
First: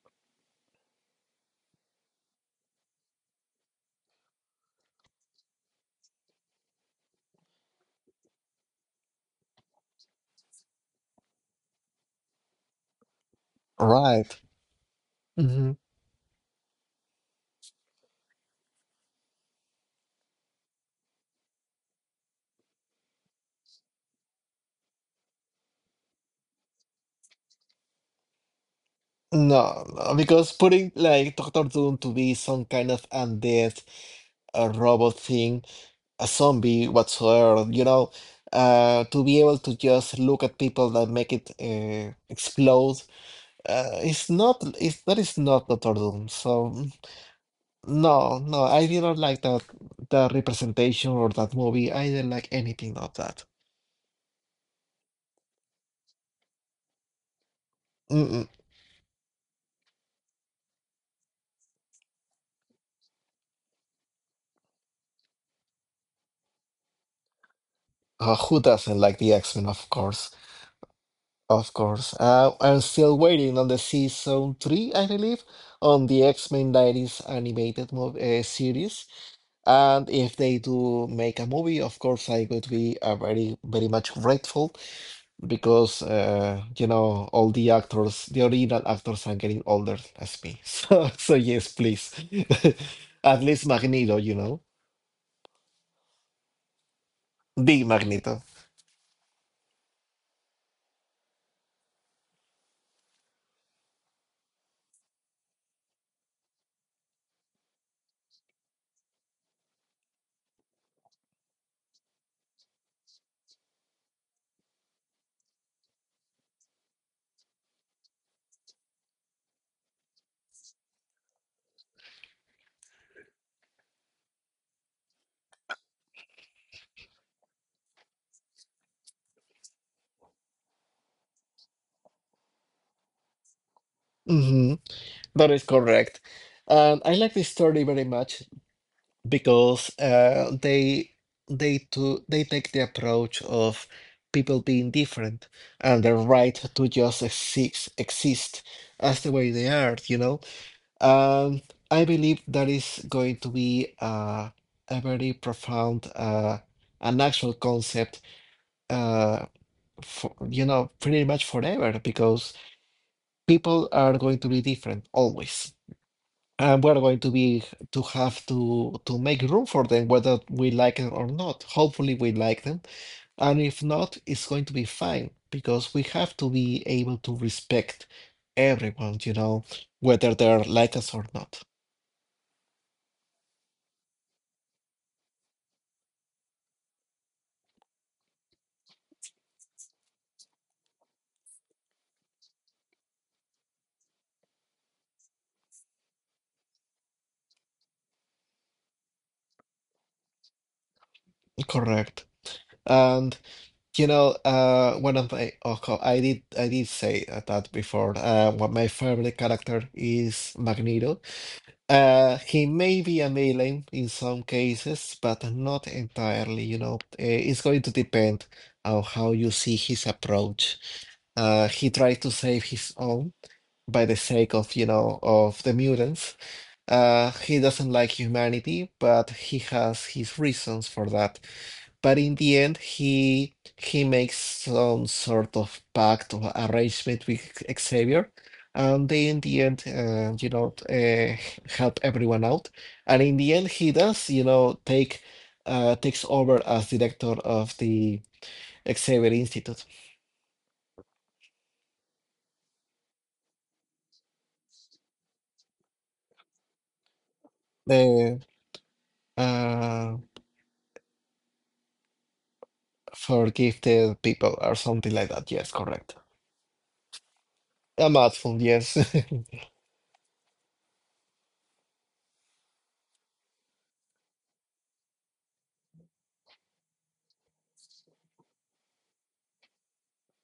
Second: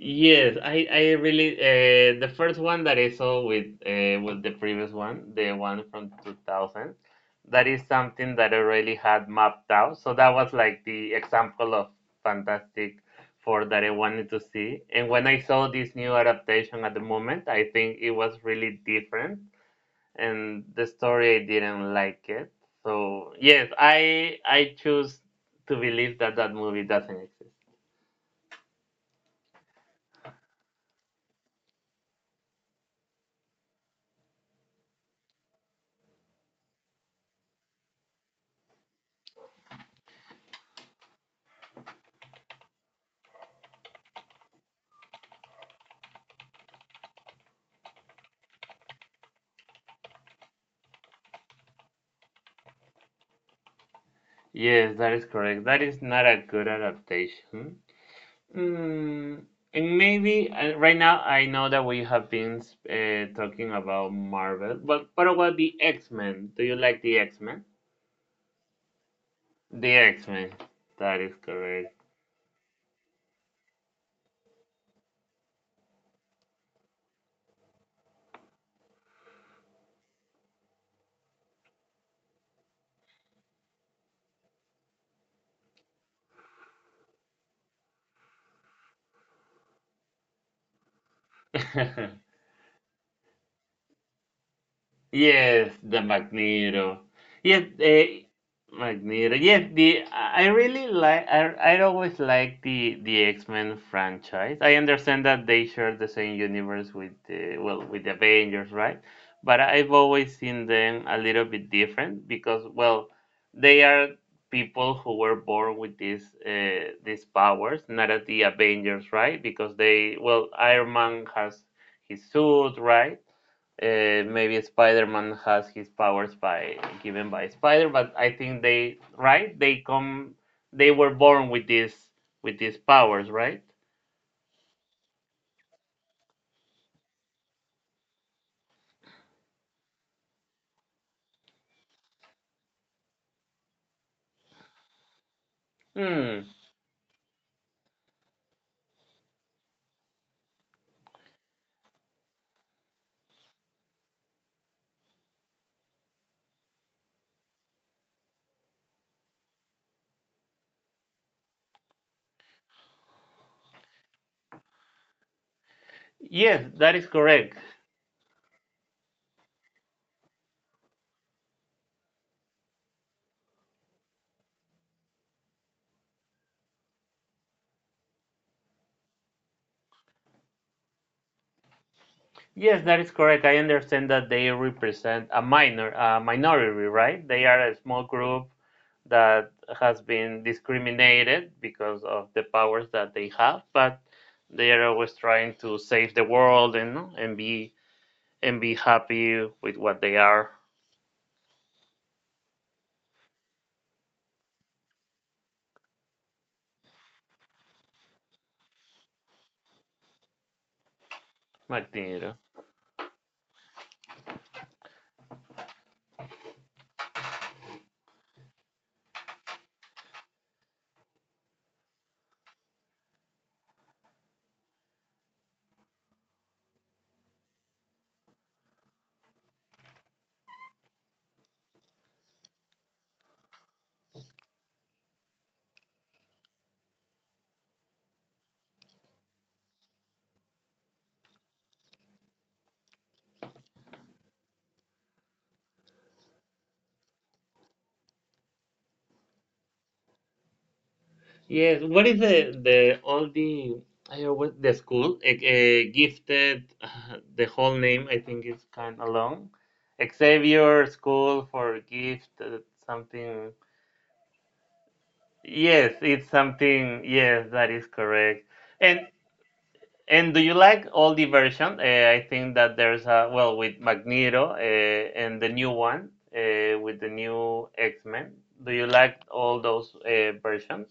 Speaker 1: Yes, I really the first one that I saw with the previous one, the one from 2000, that is something that I really had mapped out. So that was like the example of Fantastic Four that I wanted to
Speaker 2: Right.
Speaker 1: see. And when I saw
Speaker 2: Hmm.
Speaker 1: this new adaptation at the moment, I think it was really different, and the story I didn't like it. So yes, I choose to believe that that movie doesn't exist.
Speaker 2: No, no, because putting like Doctor Doom to be some kind of undead, a robot thing, a zombie whatsoever, you know, to be able to just look at people that make it explode, it's not, it's, that is not Doctor Doom. So no, no, I didn't like that representation or that movie. I didn't like anything of that.
Speaker 1: Yes, that is correct. That is not a good adaptation.
Speaker 2: Mm-mm.
Speaker 1: Mm, and maybe right now I know that we have been talking about Marvel, but what about the X-Men? Do you like the X-Men?
Speaker 2: Who doesn't like the X-Men? Of
Speaker 1: The
Speaker 2: course,
Speaker 1: X-Men. That is
Speaker 2: of
Speaker 1: correct.
Speaker 2: course. I'm still waiting on the season three, I believe, on the X-Men 90s animated movie series. And if they do make a movie, of course, I would be very, very much grateful, because you know all the actors, the original actors are getting older as me. [LAUGHS] So so yes, please.
Speaker 1: [LAUGHS]
Speaker 2: [LAUGHS] At least Magneto, you know,
Speaker 1: Yes, the Magneto. Yes,
Speaker 2: the
Speaker 1: eh,
Speaker 2: Magneto.
Speaker 1: Magneto. Yes, the I really like. I always like the X-Men franchise. I understand that they share the same universe with the well with the Avengers, right? But I've always seen them a little bit different because well, they are people who were born with these powers, not as the Avengers, right? Because they well, Iron Man has his suit, right? Maybe Spider-Man has his powers by given by Spider, but I think they right they come they were born with this with these powers, right?
Speaker 2: Hmm. That is correct. And I like this story very much because they take the approach of people being different and their
Speaker 1: Hmm.
Speaker 2: right to just exist as the way they are, you know. Um, I believe that is going to be a very profound, an actual concept, uh, for, you know, pretty much forever, because people are going to be different always,
Speaker 1: Yes,
Speaker 2: and
Speaker 1: that
Speaker 2: we're
Speaker 1: is
Speaker 2: going to
Speaker 1: correct.
Speaker 2: be to have to make room for them, whether we like it or not. Hopefully, we like them, and if not, it's going to be fine because we have to be able to respect everyone, you know, whether they're like us or not.
Speaker 1: Yes, that is correct. I understand that they represent a minority, right? They are a small group that has been discriminated because of the powers that they have, but they are always trying to save the world and be happy with what they are.
Speaker 2: Correct. And you know, one of my oh, co- I did say that before. One my favorite character is Magneto.
Speaker 1: Magneto.
Speaker 2: He may be a villain in some cases, but not entirely. You know, it's going to depend on how you see his approach. He tried to save his own by the sake of you know of the mutants. He doesn't like humanity, but he has his reasons for that, but in the end he makes some sort of pact or arrangement with Xavier and they in the end help everyone out, and in the end he does you know takes over as director of the Xavier Institute,
Speaker 1: Yes. What is the school gifted the whole name I think is
Speaker 2: the
Speaker 1: kind of long.
Speaker 2: uh,
Speaker 1: Xavier School for Gifted something.
Speaker 2: for gifted people or something like that,
Speaker 1: Yes,
Speaker 2: yes
Speaker 1: it's
Speaker 2: correct,
Speaker 1: something. Yes, that is correct.
Speaker 2: a mouthful
Speaker 1: And
Speaker 2: yes.
Speaker 1: And do you like all the version? I think that there's a well with Magneto and the new one with the new X-Men. Do you like all those versions?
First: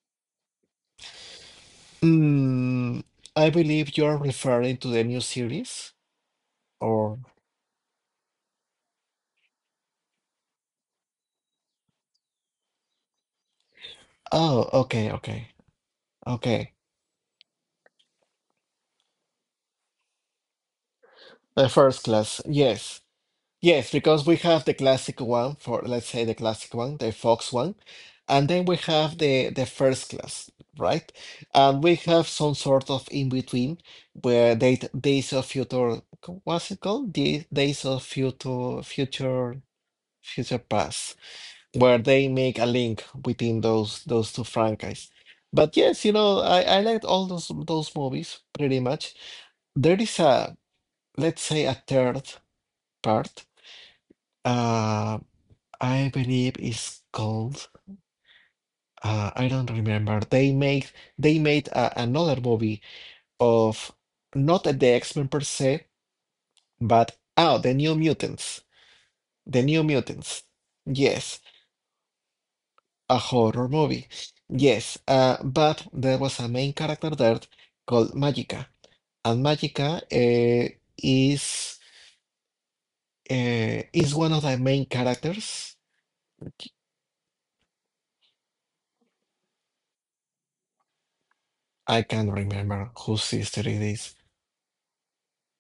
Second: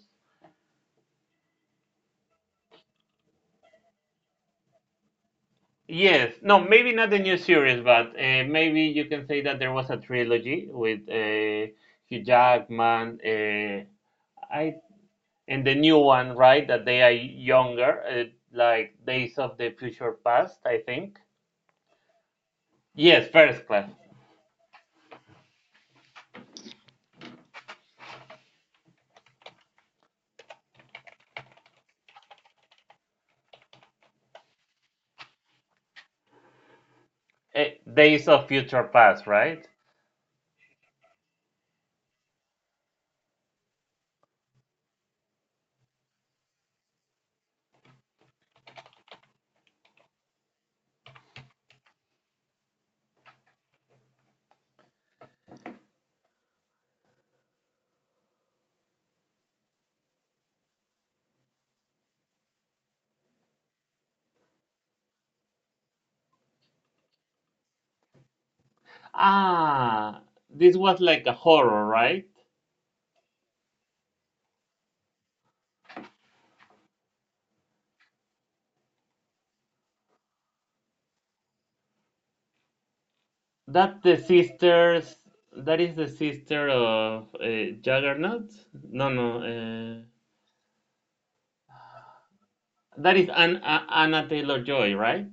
Speaker 2: [LAUGHS] mm, I believe you are referring to the new series
Speaker 1: Yes. No, maybe not
Speaker 2: or.
Speaker 1: the new series, but maybe you can say that there was a trilogy with Hugh Jackman.
Speaker 2: Oh,
Speaker 1: I
Speaker 2: okay, okay,
Speaker 1: and The new one, right?
Speaker 2: okay.
Speaker 1: That they are younger, like Days of the Future Past, I think.
Speaker 2: The first class, yes,
Speaker 1: Yes, First Class.
Speaker 2: yes, because we have the classic one for, let's say, the classic one, the Fox one, and then we have the first class, right? And we have some sort of in between where they, Days of Future, what's it called? The
Speaker 1: Eh,
Speaker 2: Days of
Speaker 1: Days of
Speaker 2: Future,
Speaker 1: Future Past, right?
Speaker 2: Future Past, where they make a link between those two franchises. But yes, you know, I liked all those movies pretty much. There is a let's say a third part uh I believe is called I don't remember, they make they made a, another movie of not the X-Men per se but oh the New Mutants, the New
Speaker 1: Ah,
Speaker 2: Mutants,
Speaker 1: this was like a
Speaker 2: yes,
Speaker 1: horror, right?
Speaker 2: a horror movie, yes. But there was a main character there called Magica, and Magica is is
Speaker 1: That
Speaker 2: one of
Speaker 1: the
Speaker 2: the main
Speaker 1: sisters,
Speaker 2: characters.
Speaker 1: that is the sister of Juggernaut? No, no,
Speaker 2: I can't remember whose
Speaker 1: that is
Speaker 2: sister it is.
Speaker 1: Anna Taylor-Joy, right?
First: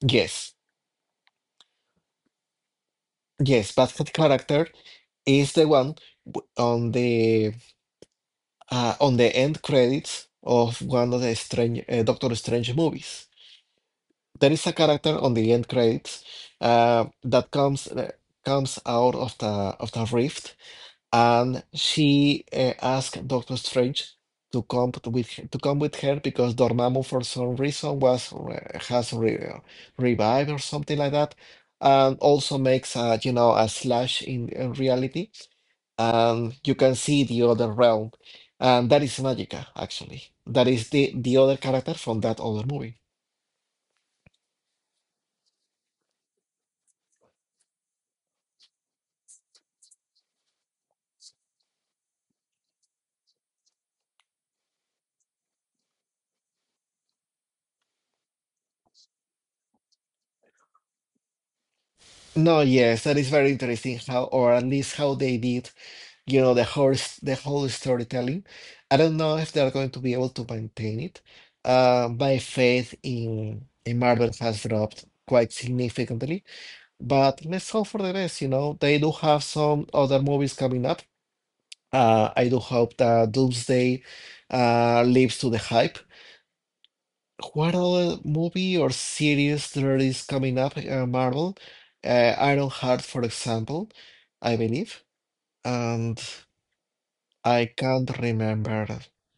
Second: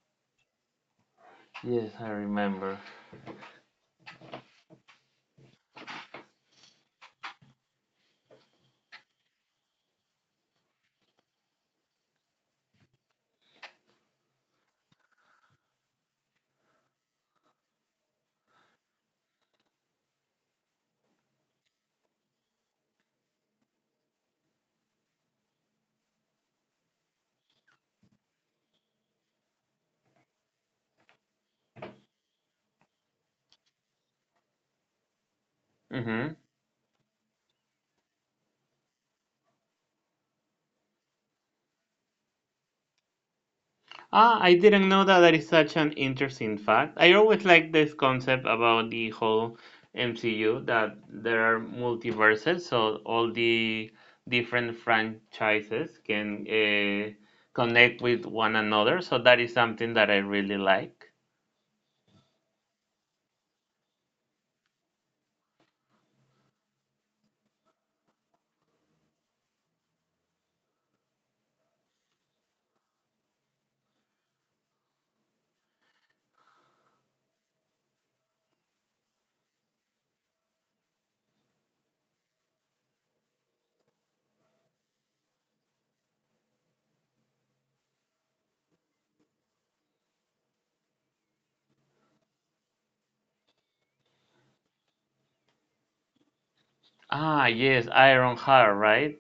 Speaker 2: Yes,
Speaker 1: Yes, I remember.
Speaker 2: yes, but that character is the one w- on the on the end credits of one of the strange Doctor Strange movies. There is a character on the end credits that comes out of the rift and she asked Doctor Strange to come t- with h- to come with her because Dormammu for some reason has revived or something like that, and also makes a you know a slash in reality,
Speaker 1: Hmm.
Speaker 2: and you can see the other realm, and that is Magica actually. That is the other character from that other movie.
Speaker 1: Ah, I didn't know that that is such an interesting fact. I always like this concept about the whole MCU that there are multiverses, so all the different franchises can connect with one another. So that is something that I really like.
Speaker 2: No, yes, that is very interesting how, or at least how they did, you know the whole storytelling. I don't know if they're going to be able to maintain it. My faith in Marvel has dropped quite significantly, but let's hope for the best. You know, they do have some other movies coming up. I do hope that Doomsday lives to the hype. What other movie or series there is coming up? Marvel, Iron Heart, for example, I believe, and.
Speaker 1: Ah,
Speaker 2: I
Speaker 1: yes,
Speaker 2: can't
Speaker 1: Iron Heart,
Speaker 2: remember.
Speaker 1: right?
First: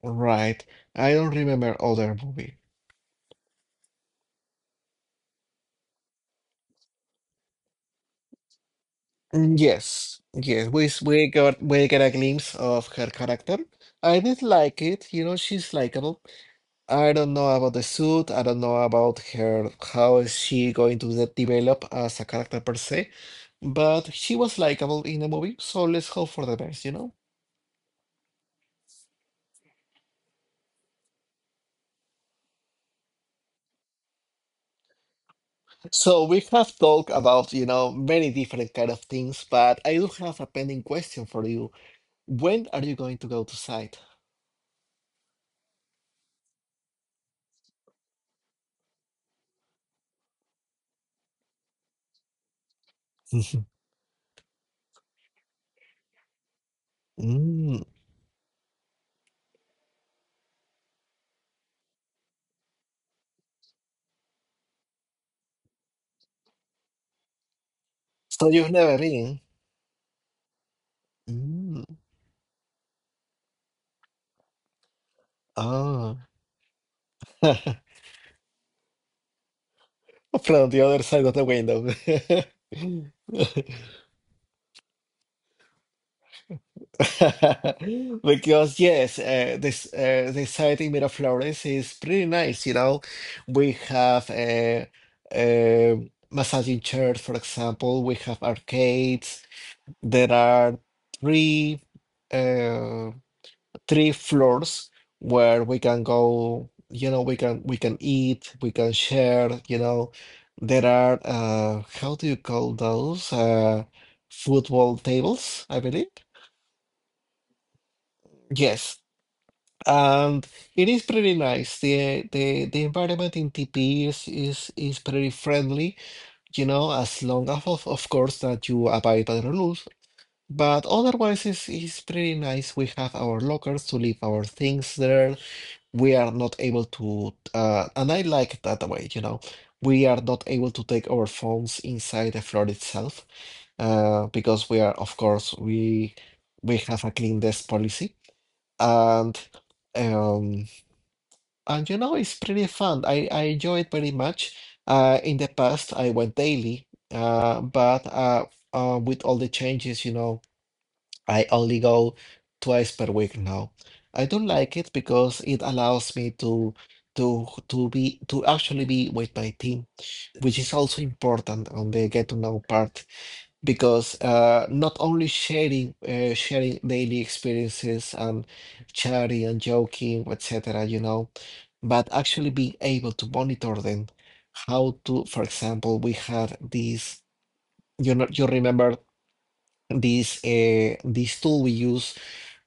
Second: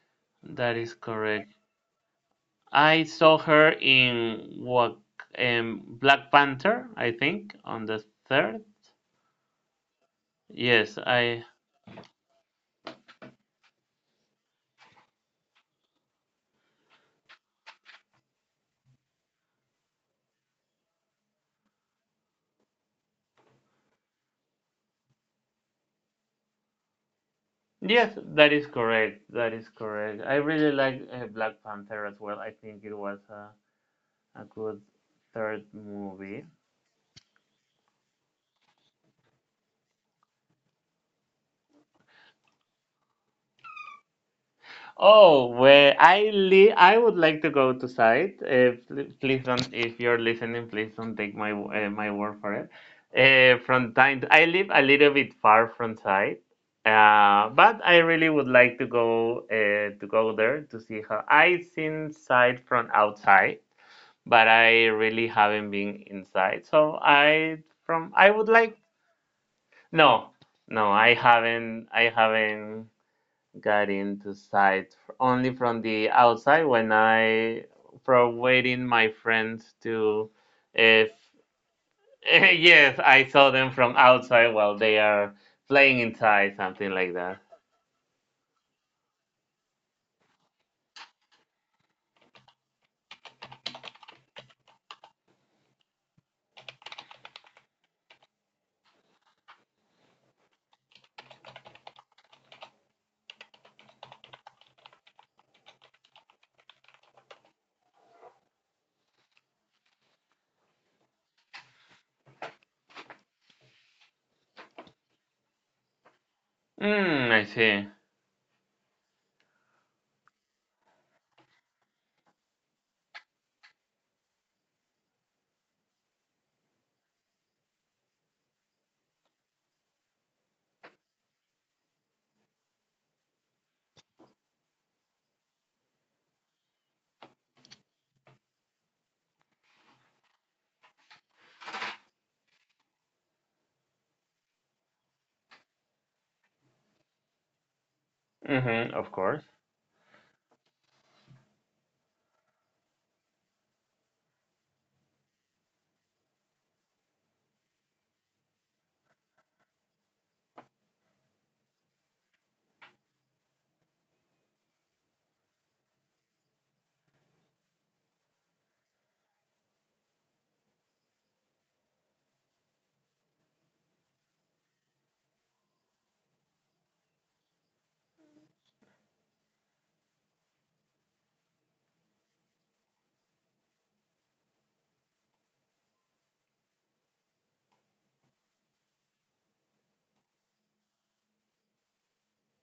Speaker 2: Right.
Speaker 1: That is
Speaker 2: I don't
Speaker 1: correct.
Speaker 2: remember other movie.
Speaker 1: I saw her in what Black Panther, I think, on the third.
Speaker 2: Mm, yes, yes.
Speaker 1: Yes,
Speaker 2: We
Speaker 1: I
Speaker 2: got we get a glimpse of her character. I did like it. You know, she's likable. I don't know about the suit. I don't know about her. How is she going to develop as a character per se? But she was likable in the movie. So let's hope for the best.
Speaker 1: Yes, that is correct. That is correct. I really like Black Panther as well. I think it was a good third
Speaker 2: So we
Speaker 1: movie.
Speaker 2: have talked about many different kind of things, but I do have a pending question for you. When are you going to go to site?
Speaker 1: Oh, well, I would like to go to site. Please don't, if you're listening, please don't take my word for it.
Speaker 2: [LAUGHS]
Speaker 1: I live a little bit far from site, but
Speaker 2: Mm.
Speaker 1: I really would like to go there to see how I've seen site from outside, but I really haven't been inside. So I from I
Speaker 2: So
Speaker 1: would
Speaker 2: you've
Speaker 1: like
Speaker 2: never been?
Speaker 1: no, no, I haven't
Speaker 2: Mm.
Speaker 1: I haven't got into sight only from the
Speaker 2: Oh.
Speaker 1: outside when I
Speaker 2: [LAUGHS]
Speaker 1: from waiting my friends to
Speaker 2: From the other
Speaker 1: if
Speaker 2: side of the window.
Speaker 1: [LAUGHS] yes, I saw them
Speaker 2: [LAUGHS]
Speaker 1: from outside while they are playing inside, something like that.
Speaker 2: Because yes, this the site in Miraflores is pretty nice. You know, we have a massaging chairs, for example. We have arcades. There are three. eh, three floors where we can go, you know, we can eat, we can share, you know. There are how do you call those? Football tables, I believe.
Speaker 1: Mm, I see.
Speaker 2: Yes. And it is pretty nice. The environment in TP is pretty friendly, you know, as long as of course that you abide by the rules. But otherwise it's pretty nice. We have our lockers to leave our things there. We are not able to and I like it that way, you know. We are not able to take our phones inside the floor itself because we are, of course, we have a clean desk policy
Speaker 1: Mm-hmm, of
Speaker 2: and
Speaker 1: course.
Speaker 2: um and you know it's pretty fun. I enjoy it very much. In the past, I went daily, but with all the changes, you know. I only go twice per week now. I don't like it because it allows me to actually be with my team, which is also important on the get to know part because not only sharing daily experiences and chatting and joking, etc., you know, but actually being able to monitor them. How to, for example, we had these, you know, you remember these this tool we use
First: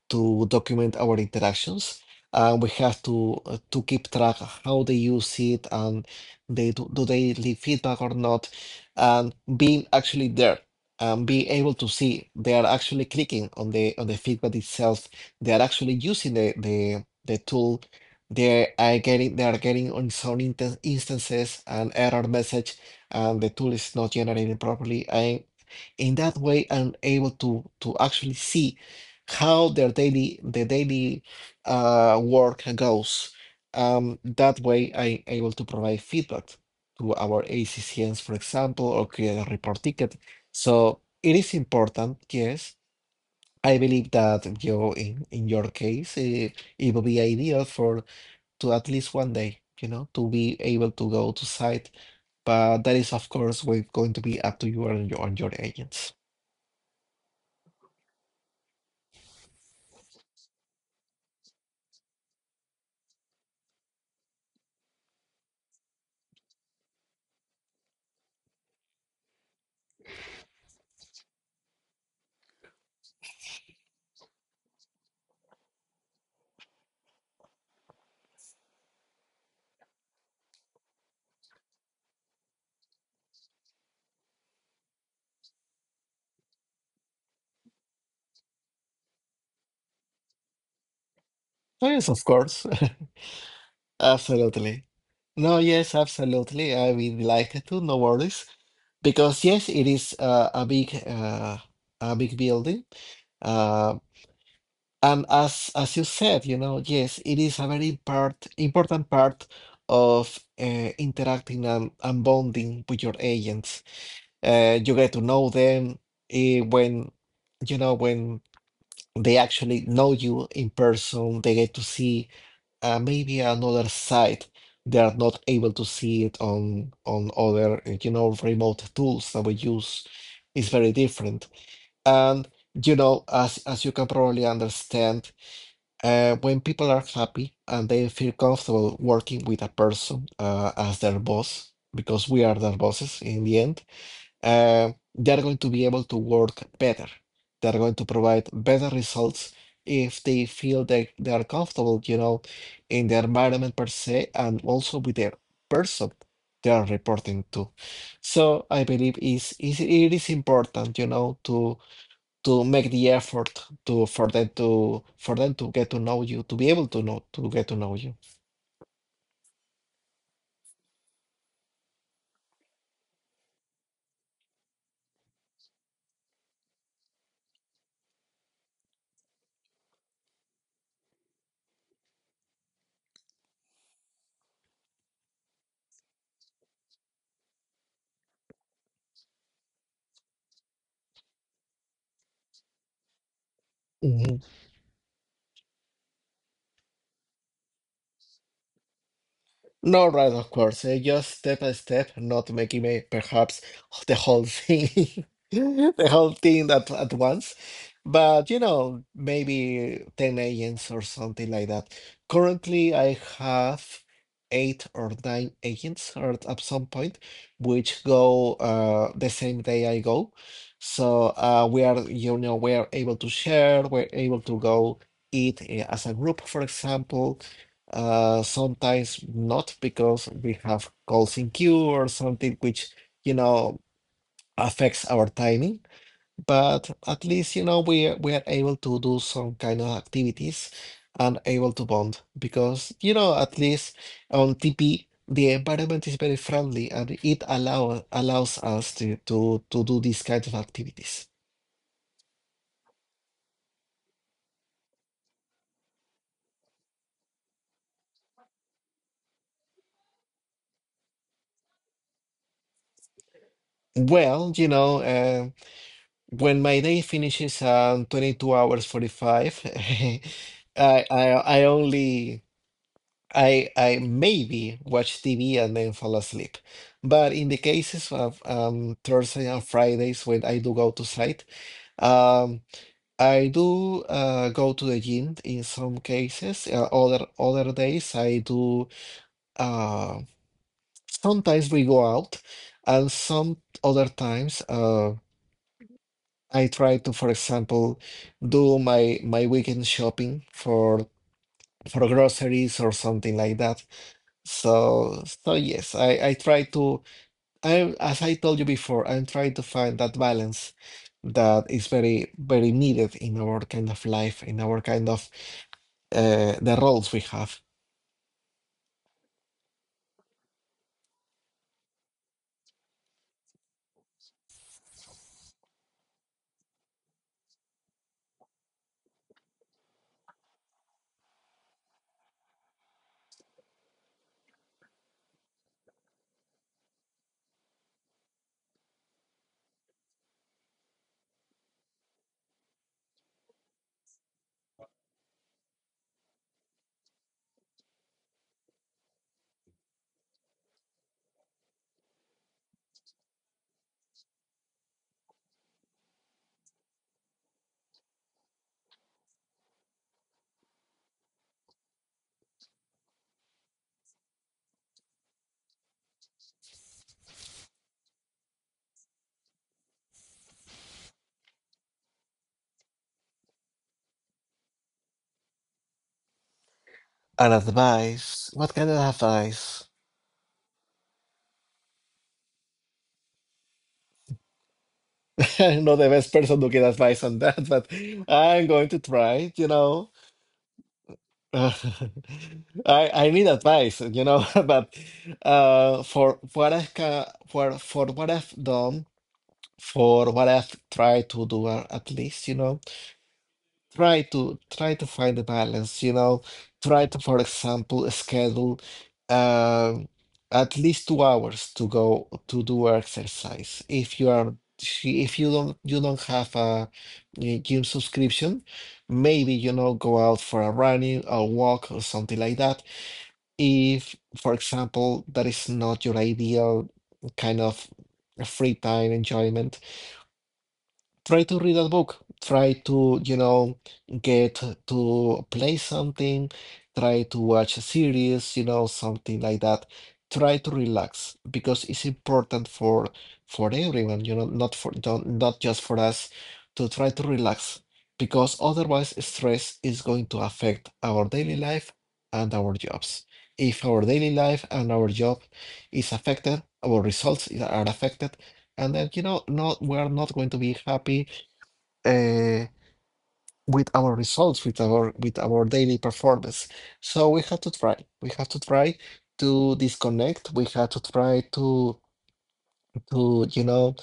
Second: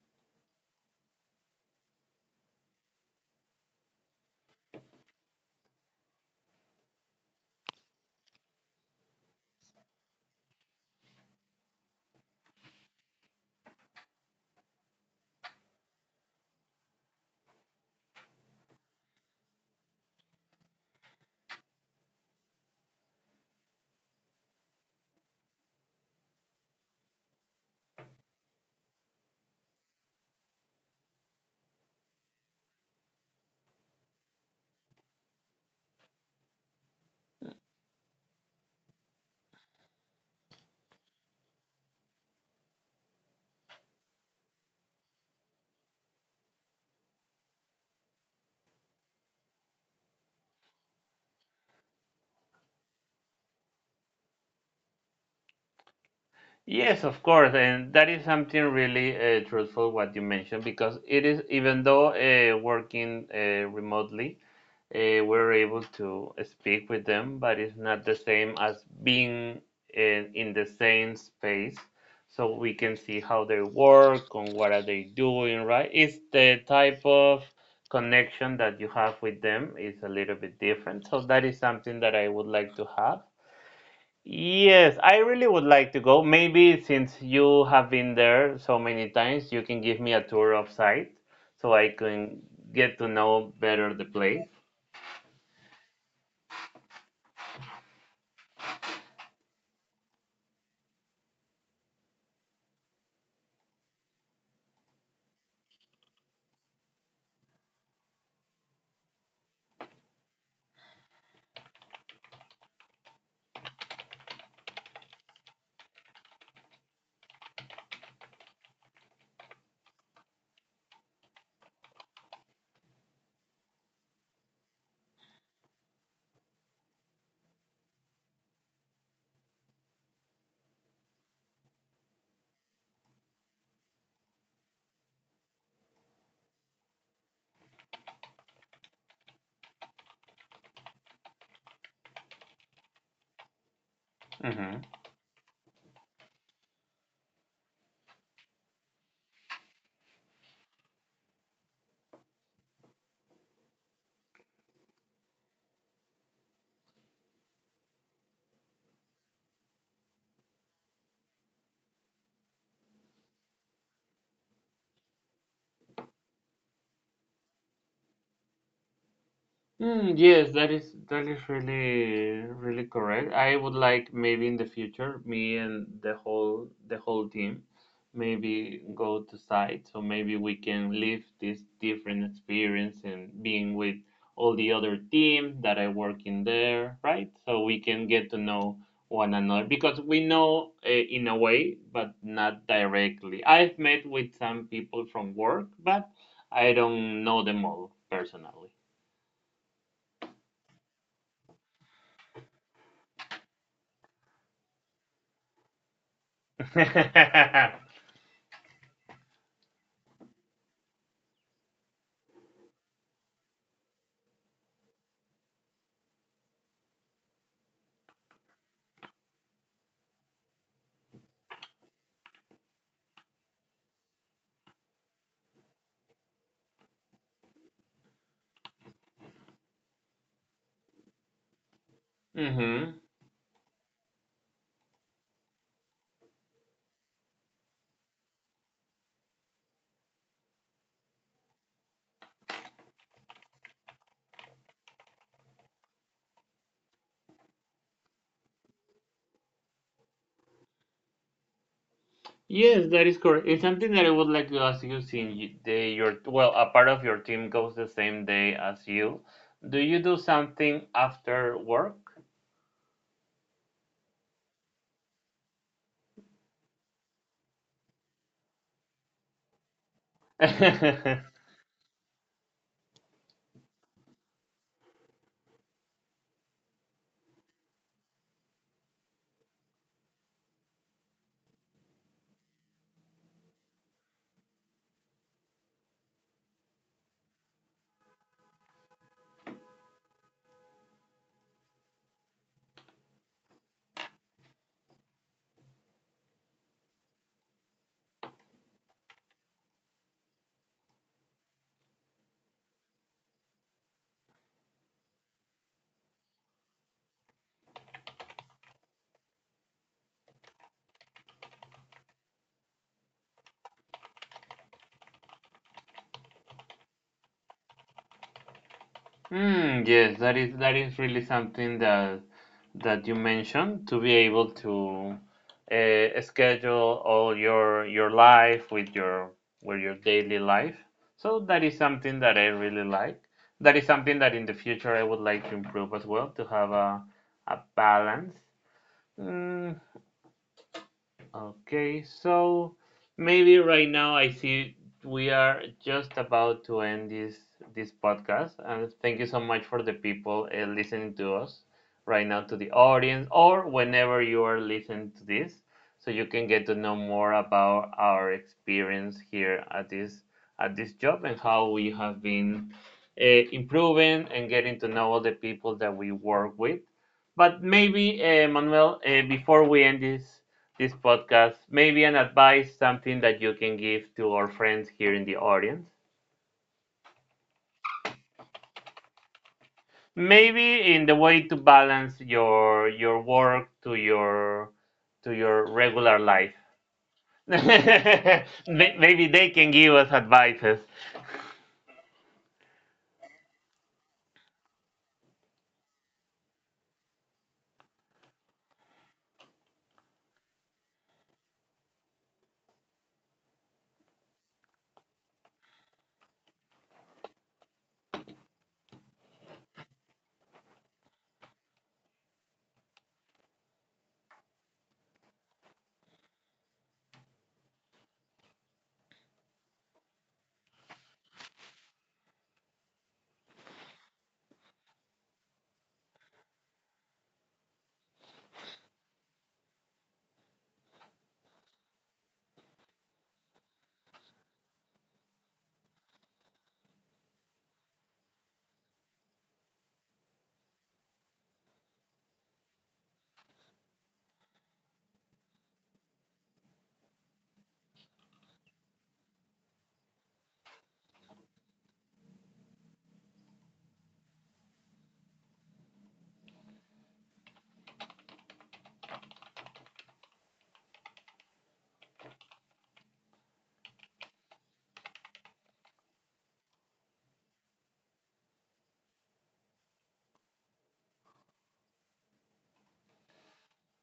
Speaker 2: to document our interactions. And we have to keep track of how they use it and do they leave feedback or not. And being actually there and being able to see they are actually clicking on the feedback itself. They are actually using the tool. They are getting on some instances an error message and the tool is not generating properly. I In that way I'm able to actually see how their daily the daily work goes. That way, I'm able to provide feedback to our ACCNs, for example, or create a report ticket. So it is important, yes. I believe that you know, in your case, it would be ideal for to at least one day, you know, to be able to go to site. But that is, of course, we going to be up to you and your agents.
Speaker 1: Yes, of course, and that is something really truthful what you mentioned because it is even though working remotely, we're able to speak with them, but it's not the same as being in the same space. So we can see how they work and what are they doing, right? It's the type of connection that you have with them is a little bit different. So that is something that I would like to have. Yes, I really would like to go. Maybe since you have been there so many times, you can give me a tour of site so
Speaker 2: So,
Speaker 1: I
Speaker 2: yes, of
Speaker 1: can
Speaker 2: course,
Speaker 1: get to know better
Speaker 2: [LAUGHS]
Speaker 1: the place.
Speaker 2: absolutely. No, yes, absolutely. I would like to, no worries. Because yes, it is a big building. Uh, and as you said, you know, yes, it is a very part important part of interacting and bonding with your agents. You get to know them uh, when when they actually know you in person. They get to see maybe another site they are not able to see it on other remote tools that we use is very different and you know as you can probably understand when people are happy and they feel comfortable working with a person as their boss, because we are their bosses in the end.
Speaker 1: Mhm.
Speaker 2: They're going to be able to work better. They're going to provide better results if they feel that they are comfortable, you know, in the environment per se, and also with the person they are reporting to. So I believe is it is important, you know, to make the effort to for them to get to know you, to be able to know to get to know you.
Speaker 1: Hmm, yes, that is really really correct. I would like maybe in the future, me and the whole team maybe go to sites, so maybe we can live this different experience and being with all the other teams that I work in there, right? So we can get to know one another because we know in a way, but not directly. I've met with some people from work, but I don't know them all personally.
Speaker 2: No, right, of course. Just step by step, not making me perhaps the whole thing, [LAUGHS] the whole
Speaker 1: [LAUGHS]
Speaker 2: thing at
Speaker 1: Hmm.
Speaker 2: once. But you know, maybe 10 agents or something like that. Currently, I have eight or nine agents or at some point, which go the same day I go. So we are, you know, we are able to share, we're able to go eat as a group, for example. Sometimes not, because we have calls in queue or something which you know affects our timing, but at least you know we are able to do some kind of activities and able to bond because you know at least on TP the environment is very friendly and it allows us to do these kinds of activities.
Speaker 1: Yes, that is correct. It's something that I would like to ask you since they, your, well, a part of your team goes the same day as you. Do you do something after work?
Speaker 2: Well, you know, when my day finishes 22 hours 45, [LAUGHS] I, I
Speaker 1: [LAUGHS]
Speaker 2: I only I maybe watch TV and then fall asleep. But in the cases of Thursday and Fridays when I do go to site, um I do go to the gym in some cases. Other other days I do uh sometimes we go out and some other times. I try to, for example, do my weekend shopping for groceries or something like that. So so yes, I try to I as I told you before, I'm trying to find that balance that is very very needed in our kind of life, in our kind of the roles we have.
Speaker 1: Hmm, yes, that is really something that you mentioned, to be able to schedule all your life with your daily life. So that is something that I really like. That is something that in the future I would like to improve as well, to have a balance. Mm, Okay, so maybe right now I see we are just about to end this podcast, and thank you so much for the people listening to us right now, to the audience, or whenever you are listening to this, so you can get to know more about our experience here at this job and how we have been improving and getting to know all the people that we work with. But maybe, Manuel, before we end this podcast, maybe an advice, something that you can give to our friends here in the audience.
Speaker 2: And advice, what kind of advice?
Speaker 1: Maybe in the way to balance your work to your to
Speaker 2: [LAUGHS]
Speaker 1: your
Speaker 2: I'm not the
Speaker 1: regular
Speaker 2: best
Speaker 1: life.
Speaker 2: person to get advice on that, but I'm
Speaker 1: [LAUGHS]
Speaker 2: going to
Speaker 1: Maybe they
Speaker 2: try, you
Speaker 1: can give
Speaker 2: know.
Speaker 1: us advices.
Speaker 2: Uh, [LAUGHS] I need advice, you know, [LAUGHS] but for what I've done, for what I've tried to do, at least, you know, try to find a balance, you know, try to for example schedule um at least 2 hours to go to do exercise if you are if you don't have a gym subscription, maybe you know go out for a running or walk or something like that. If for example that is not your ideal kind of free time enjoyment, try to read a book, try to, you know, get to play something, try to watch a series, you know, something like that. Try to relax because it's important for everyone, you know, not just for us to try to relax, because otherwise stress is going to affect our daily life and our jobs. If our daily life and our job is affected, our results are affected, and then you know, not we are not going to be happy uh, with our results, with our daily performance. So we have to try. We have to try to disconnect. We have to try to to you know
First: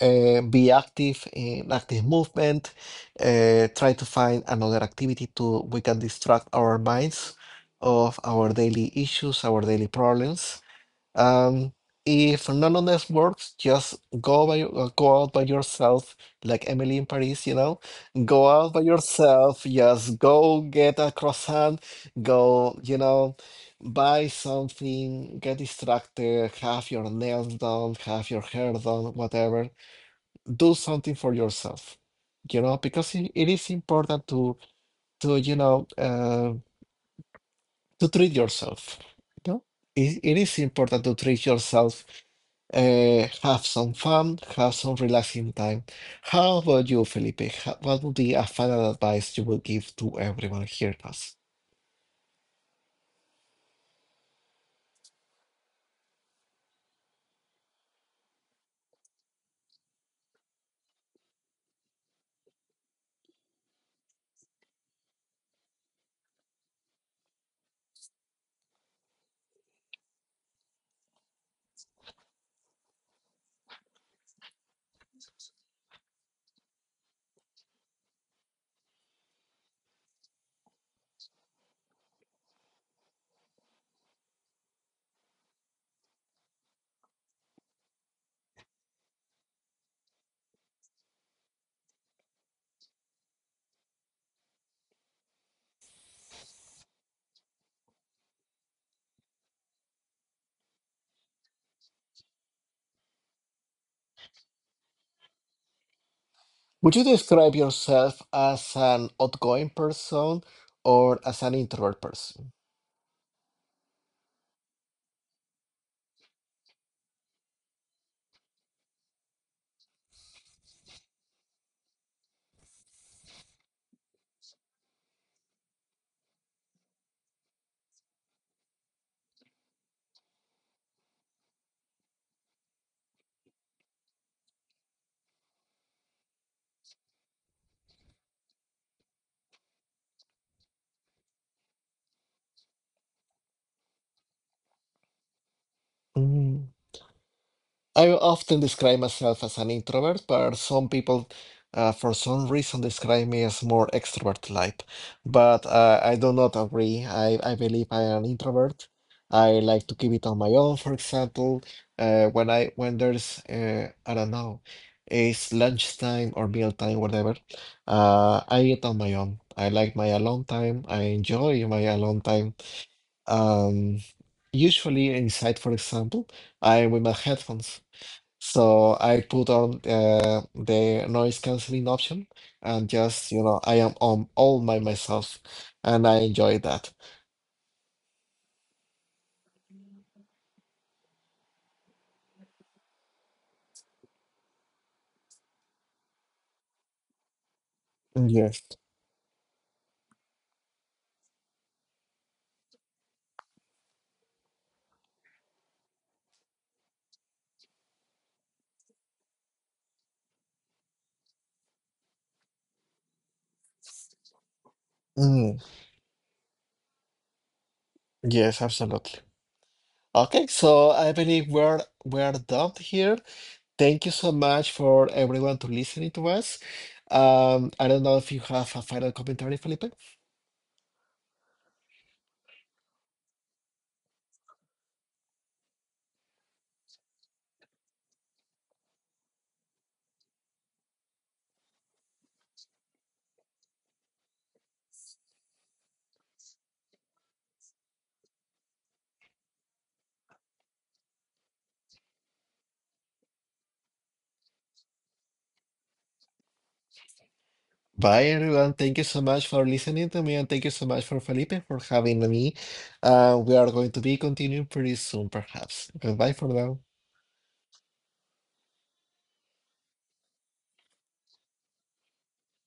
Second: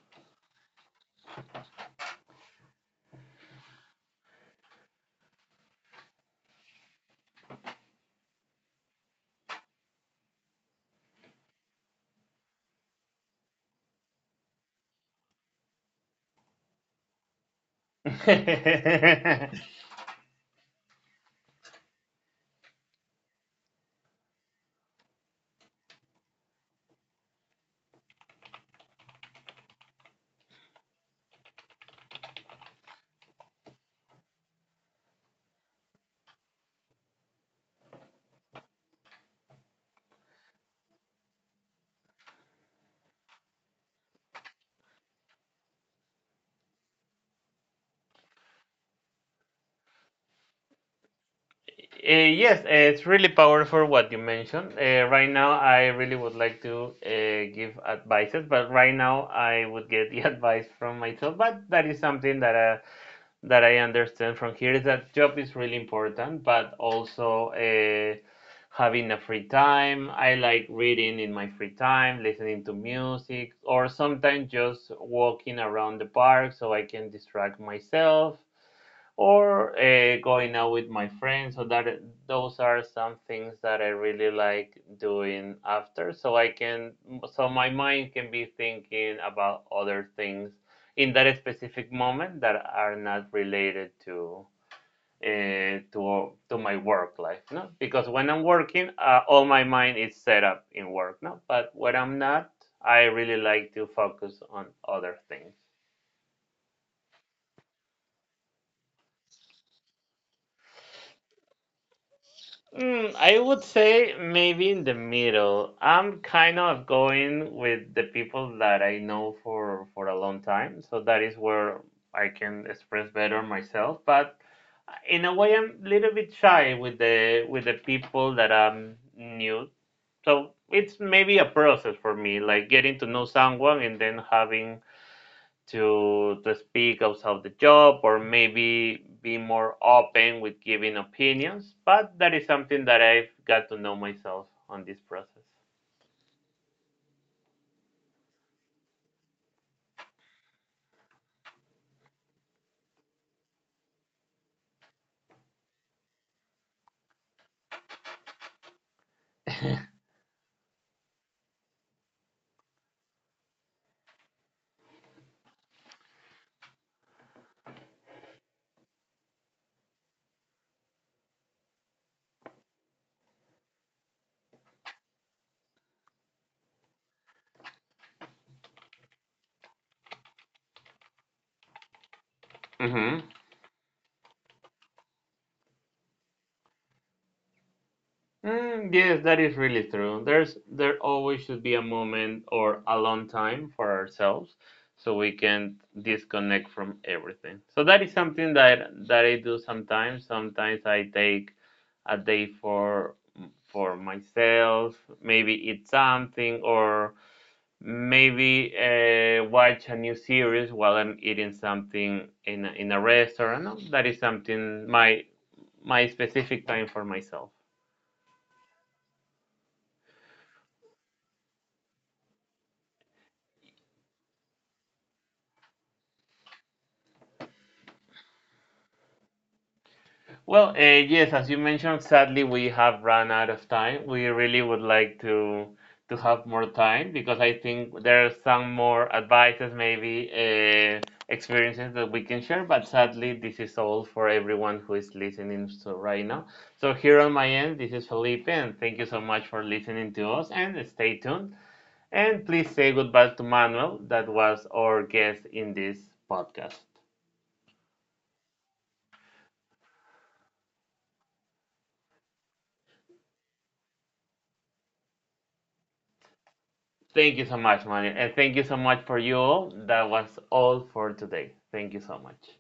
Speaker 2: be active in active movement. Try to find another activity to we can distract our minds of our daily issues, our daily problems, um, if none of this works, just go out by yourself, like Emily in Paris, you know. Go out by yourself,
Speaker 1: [LAUGHS]
Speaker 2: just go get a croissant, go, you know, buy something, get distracted, have your nails done, have your hair done, whatever. Do something for yourself, you know, because it is important to to you know uh, to treat yourself, you know. It is important to treat yourself, have some fun, have some relaxing time. How about you, Felipe? How, what would be a final advice you would give to everyone here us?
Speaker 1: Yes, it's really powerful what you mentioned. Right now, I really would like to give advices, but right now I would get [LAUGHS] the advice from myself. But that is something that that I understand from here is that job is really important, but also having a free time. I like reading in my free time, listening to music, or sometimes just walking around the park so I can distract myself, or going out with my friends. So that those are some things that I really like doing after, so I can so my mind can be thinking about other things in that specific moment that are not related to to my work life, no, because when I'm working, all my mind is set up in work, no, but when I'm not, I really like to focus on other things.
Speaker 2: Would you describe yourself as an outgoing person or as an introvert person?
Speaker 1: Mm, I would say maybe in the middle. I'm kind of going with the people that I know for a long time, so that is where I can express better myself. But in a way I'm a little bit shy with the people that I'm new. So it's maybe a process for me, like getting to know someone and then having to speak outside the job or maybe be more open with giving opinions. But that is something that I've got to know myself on this process.
Speaker 2: Mm. I often describe myself as an introvert, but some people, for some reason, describe me as more extrovert type. But I do not agree. I believe I am an introvert. I like to keep it on my own. For example, when there's I don't know, it's lunchtime or meal time, whatever. I eat on my own. I like my alone time. I enjoy my alone time. Um, Usually inside, for example, I am with my headphones. So I put on the noise canceling option and just, you know, I am on all by myself and I enjoy that.
Speaker 1: Mm, yes, that is really true. There always should be a moment or a long time for ourselves so we can disconnect from everything. So that is something
Speaker 2: Yes.
Speaker 1: that I do sometimes. Sometimes I take a day for myself, maybe eat something or maybe watch a new series while I'm eating something in in a restaurant. No, that is something, my
Speaker 2: Mm,
Speaker 1: my specific time for myself.
Speaker 2: yes, absolutely. Okay, so I believe we're done here. Thank you so much for everyone to listening to us. I don't know if you have a final commentary, Felipe.
Speaker 1: Well, yes, as you mentioned, sadly we have run out of time. We really would like to have more time because I think there are some more advices, maybe experiences that we can share. But sadly, this is all for everyone who is listening so right now. So here on my end, this is Felipe, and thank you so much for listening to us. And stay tuned. And please say goodbye to Manuel, that was our guest in this podcast.
Speaker 2: Bye, everyone. Thank you so much for listening to me, and thank you so much for Felipe for having me. We are going to be continuing pretty soon, perhaps. Goodbye for now.
Speaker 1: Thank you so much, Mario. And thank you so much for you all. That was all for today. Thank you so much.